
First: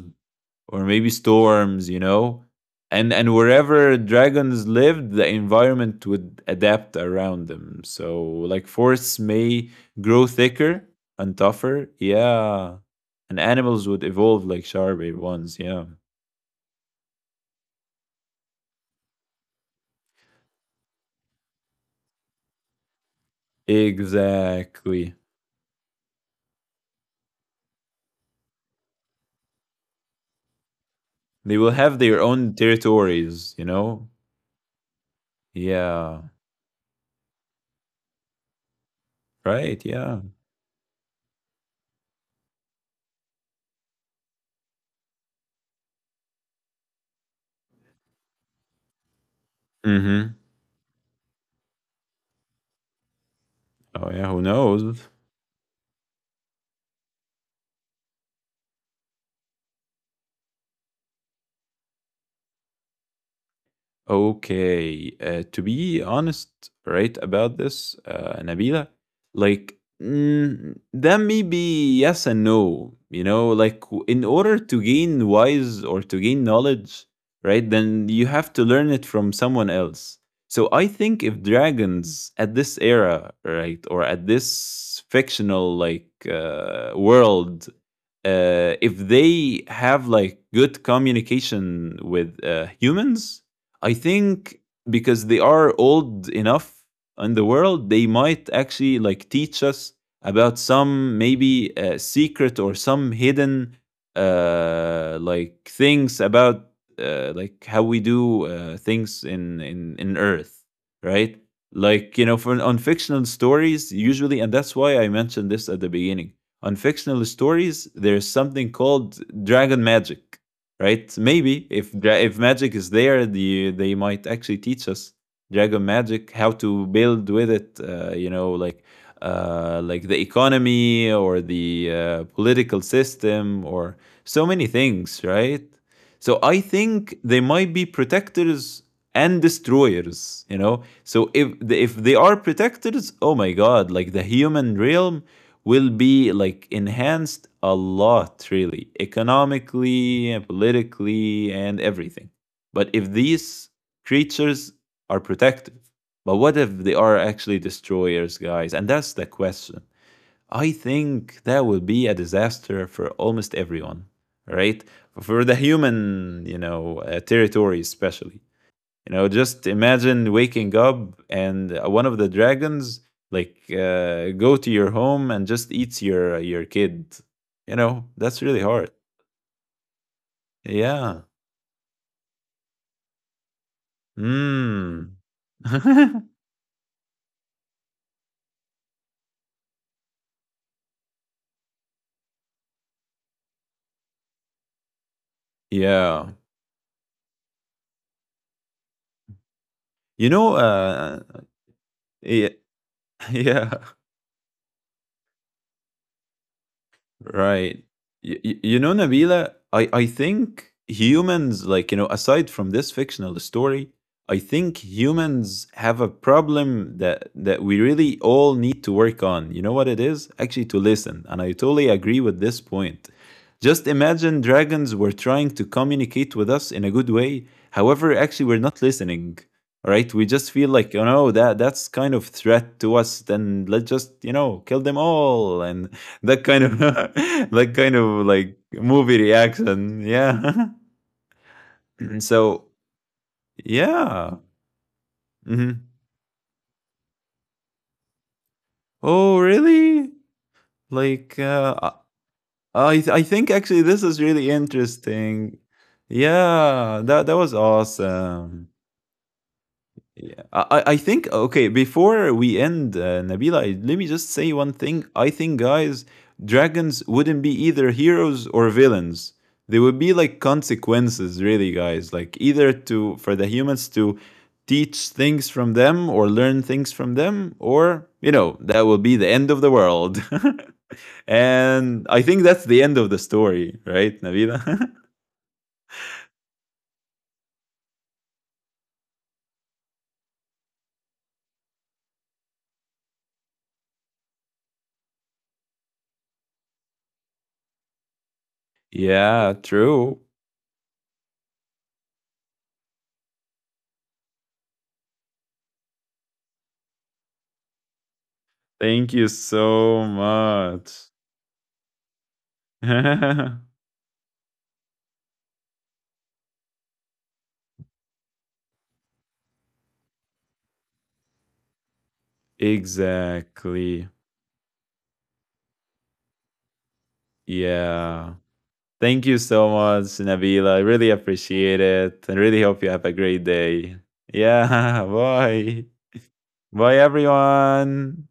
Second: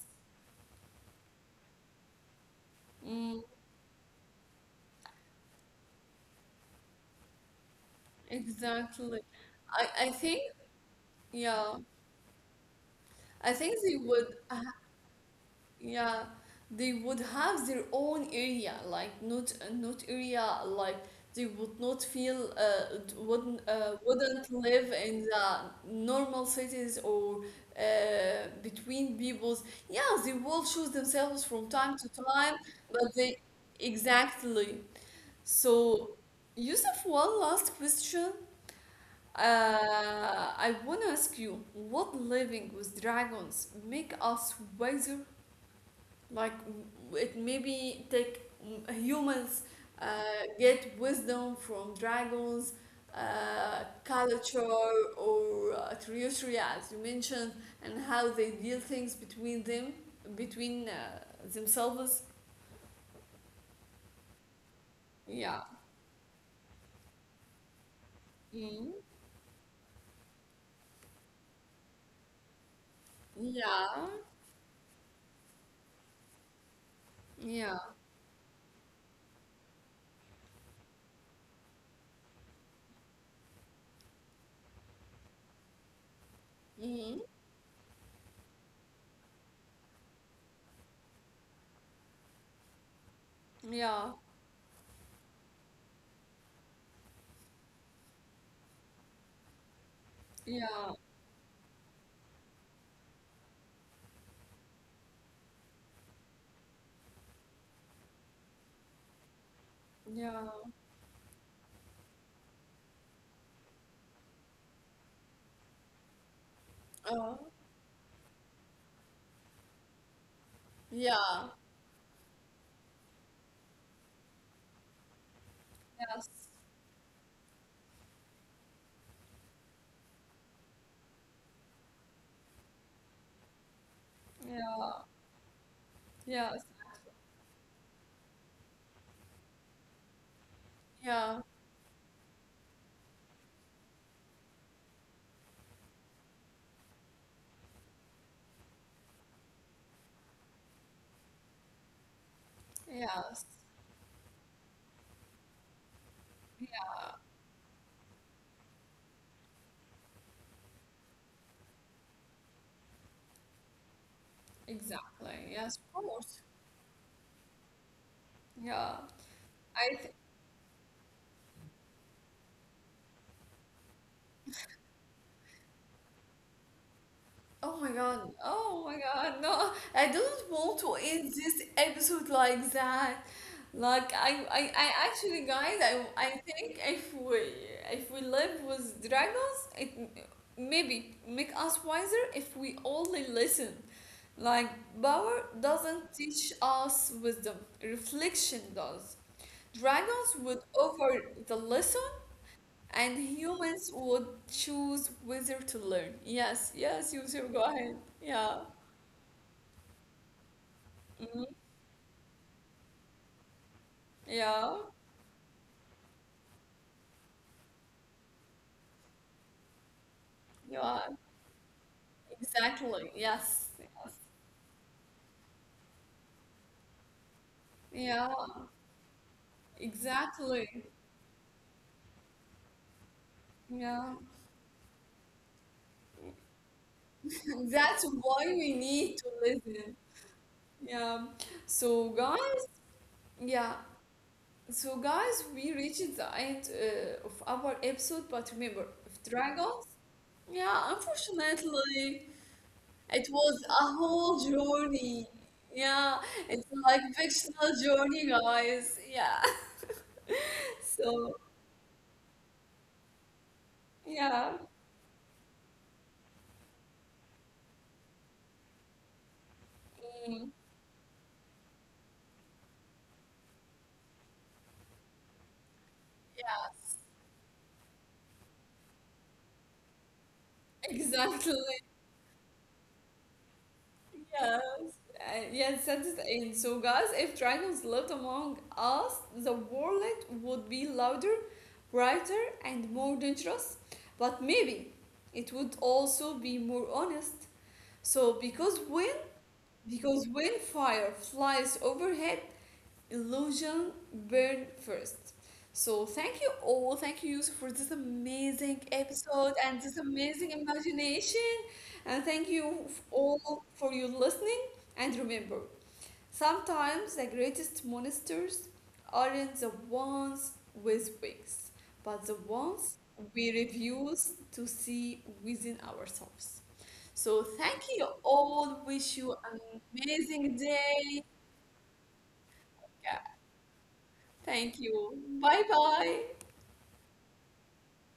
or maybe storms, you know. Mm, And wherever dragons lived, the environment would adapt around them. So like exactly. forests may I grow think thicker and yeah, tougher, yeah. And I think animals they would would evolve like sharper ones, yeah. yeah they would have their own area, like not area like they would not feel wouldn't live Exactly. in the normal cities or between peoples. Yeah, they will choose themselves from They will time to have their time. own But they territories, you know? Exactly. So Yeah. Yusuf, one last question, Right, yeah. I want to ask you what living with dragons make us wiser, like it maybe take humans Mm-hmm. get wisdom from dragons, Oh yeah, who culture knows? or territory as you mentioned, and how they deal things between them between themselves. Okay. To Yeah. be honest, right about this, Nabila, Mm. like, mm, that may be yes and no. You know, like, Yeah. in order to gain wise or to gain knowledge, right, Yeah. then you have to learn it from someone else. So I think if dragons at this era, right, or at this fictional like Mm. world, if they have like good communication with humans, I Yeah. think, because they are old enough in the world, they might actually like teach us about Yeah. some maybe secret or some hidden, like things about, like how we do things in Yeah. Earth, right? Like you know, for on fictional stories usually, and that's why I mentioned this at the beginning, on fictional Oh stories, there's something called dragon magic, right? yeah. Maybe if if magic is there, the they might actually teach us dragon magic, Yes. how to build with it. You know, like, like the economy or the, political system, or so many Yeah. things, right? So I Yes. think they might be protectors and destroyers, you know? So Yeah. if the, if they are protectors, oh my God, like the human realm will be like enhanced a lot, really, economically, and politically, and everything. But if Yes. these creatures are protective, but what if they are actually destroyers, guys? And that's the question. I think that would be a disaster for almost everyone, right? Exactly. For the Yes, of course. human, you know, territory especially. Yeah. You know, just I th imagine waking up and one of the dragons like go to your home and just eats your kid. You Oh my know, God. that's really Oh hard. my God. No, I don't want to Yeah. end this episode like that. Like I I Hmm. actually, guys, I *laughs* think if we live with dragons, maybe make us wiser if we only listen. Like power doesn't Yeah. teach us wisdom. Reflection does. You Dragons know, would offer the lesson. yeah, And *laughs* yeah. humans would choose whether to learn. Yes, yes, Yusuf, go Right. ahead. Yeah. You know, Nabila, I think Mhm. humans, like, you know, aside from this fictional story, I Yeah. think humans have a problem that that we really all need to work on. You know what it is? Actually, to Yeah. listen. And I totally agree with this point. Exactly. Yes. Just Yes. imagine dragons were trying to communicate with us in a good way. However, Yeah. actually, we're not listening. All right, we just feel Exactly. like, you know, that that's kind of threat to us. Then let's just, Yeah. you know, kill them all, and that kind of *laughs* that *laughs* kind That's of why like we movie need to listen. reaction, yeah. *laughs* Yeah. So And guys, so yeah. yeah. So guys, we Mhm. reached the end of our episode, but remember, if Oh dragons, really? yeah, Like I, unfortunately, it I was think a actually this is whole really journey. interesting. Yeah, it's like Yeah, that that was fictional journey, awesome. guys. Yeah. *laughs* Yeah, I think, So okay. Before we end, Nabila, let me just say yeah. one thing. I think, guys, dragons wouldn't be either heroes or villains. They would be like Mm, consequences, really, guys. Like either to for the humans to teach things from them or learn things yeah. from them, or you know, that will be the end of the world. *laughs* Exactly. And I think that's the end of the story, right, Nabila? Yeah. *laughs* Yeah. Send it in. So, guys, if dragons lived among us, the world would be louder, brighter, and more dangerous. But maybe it would also be more honest. So, Yeah, true. because when fire flies overhead, illusion burn first. So thank you all, thank you Yusuf for this amazing Thank you episode and so this amazing much. imagination, and thank you *laughs* all for your listening. And remember, sometimes the greatest monsters aren't the ones with wings, but the ones we Exactly. refuse to see within ourselves. So thank you Yeah. all. Thank Wish you you so an much, amazing Nabila. I really day. appreciate it, and really hope you have a Yeah. great day. Thank Yeah. *laughs* you. Bye Bye. bye. Bye, everyone.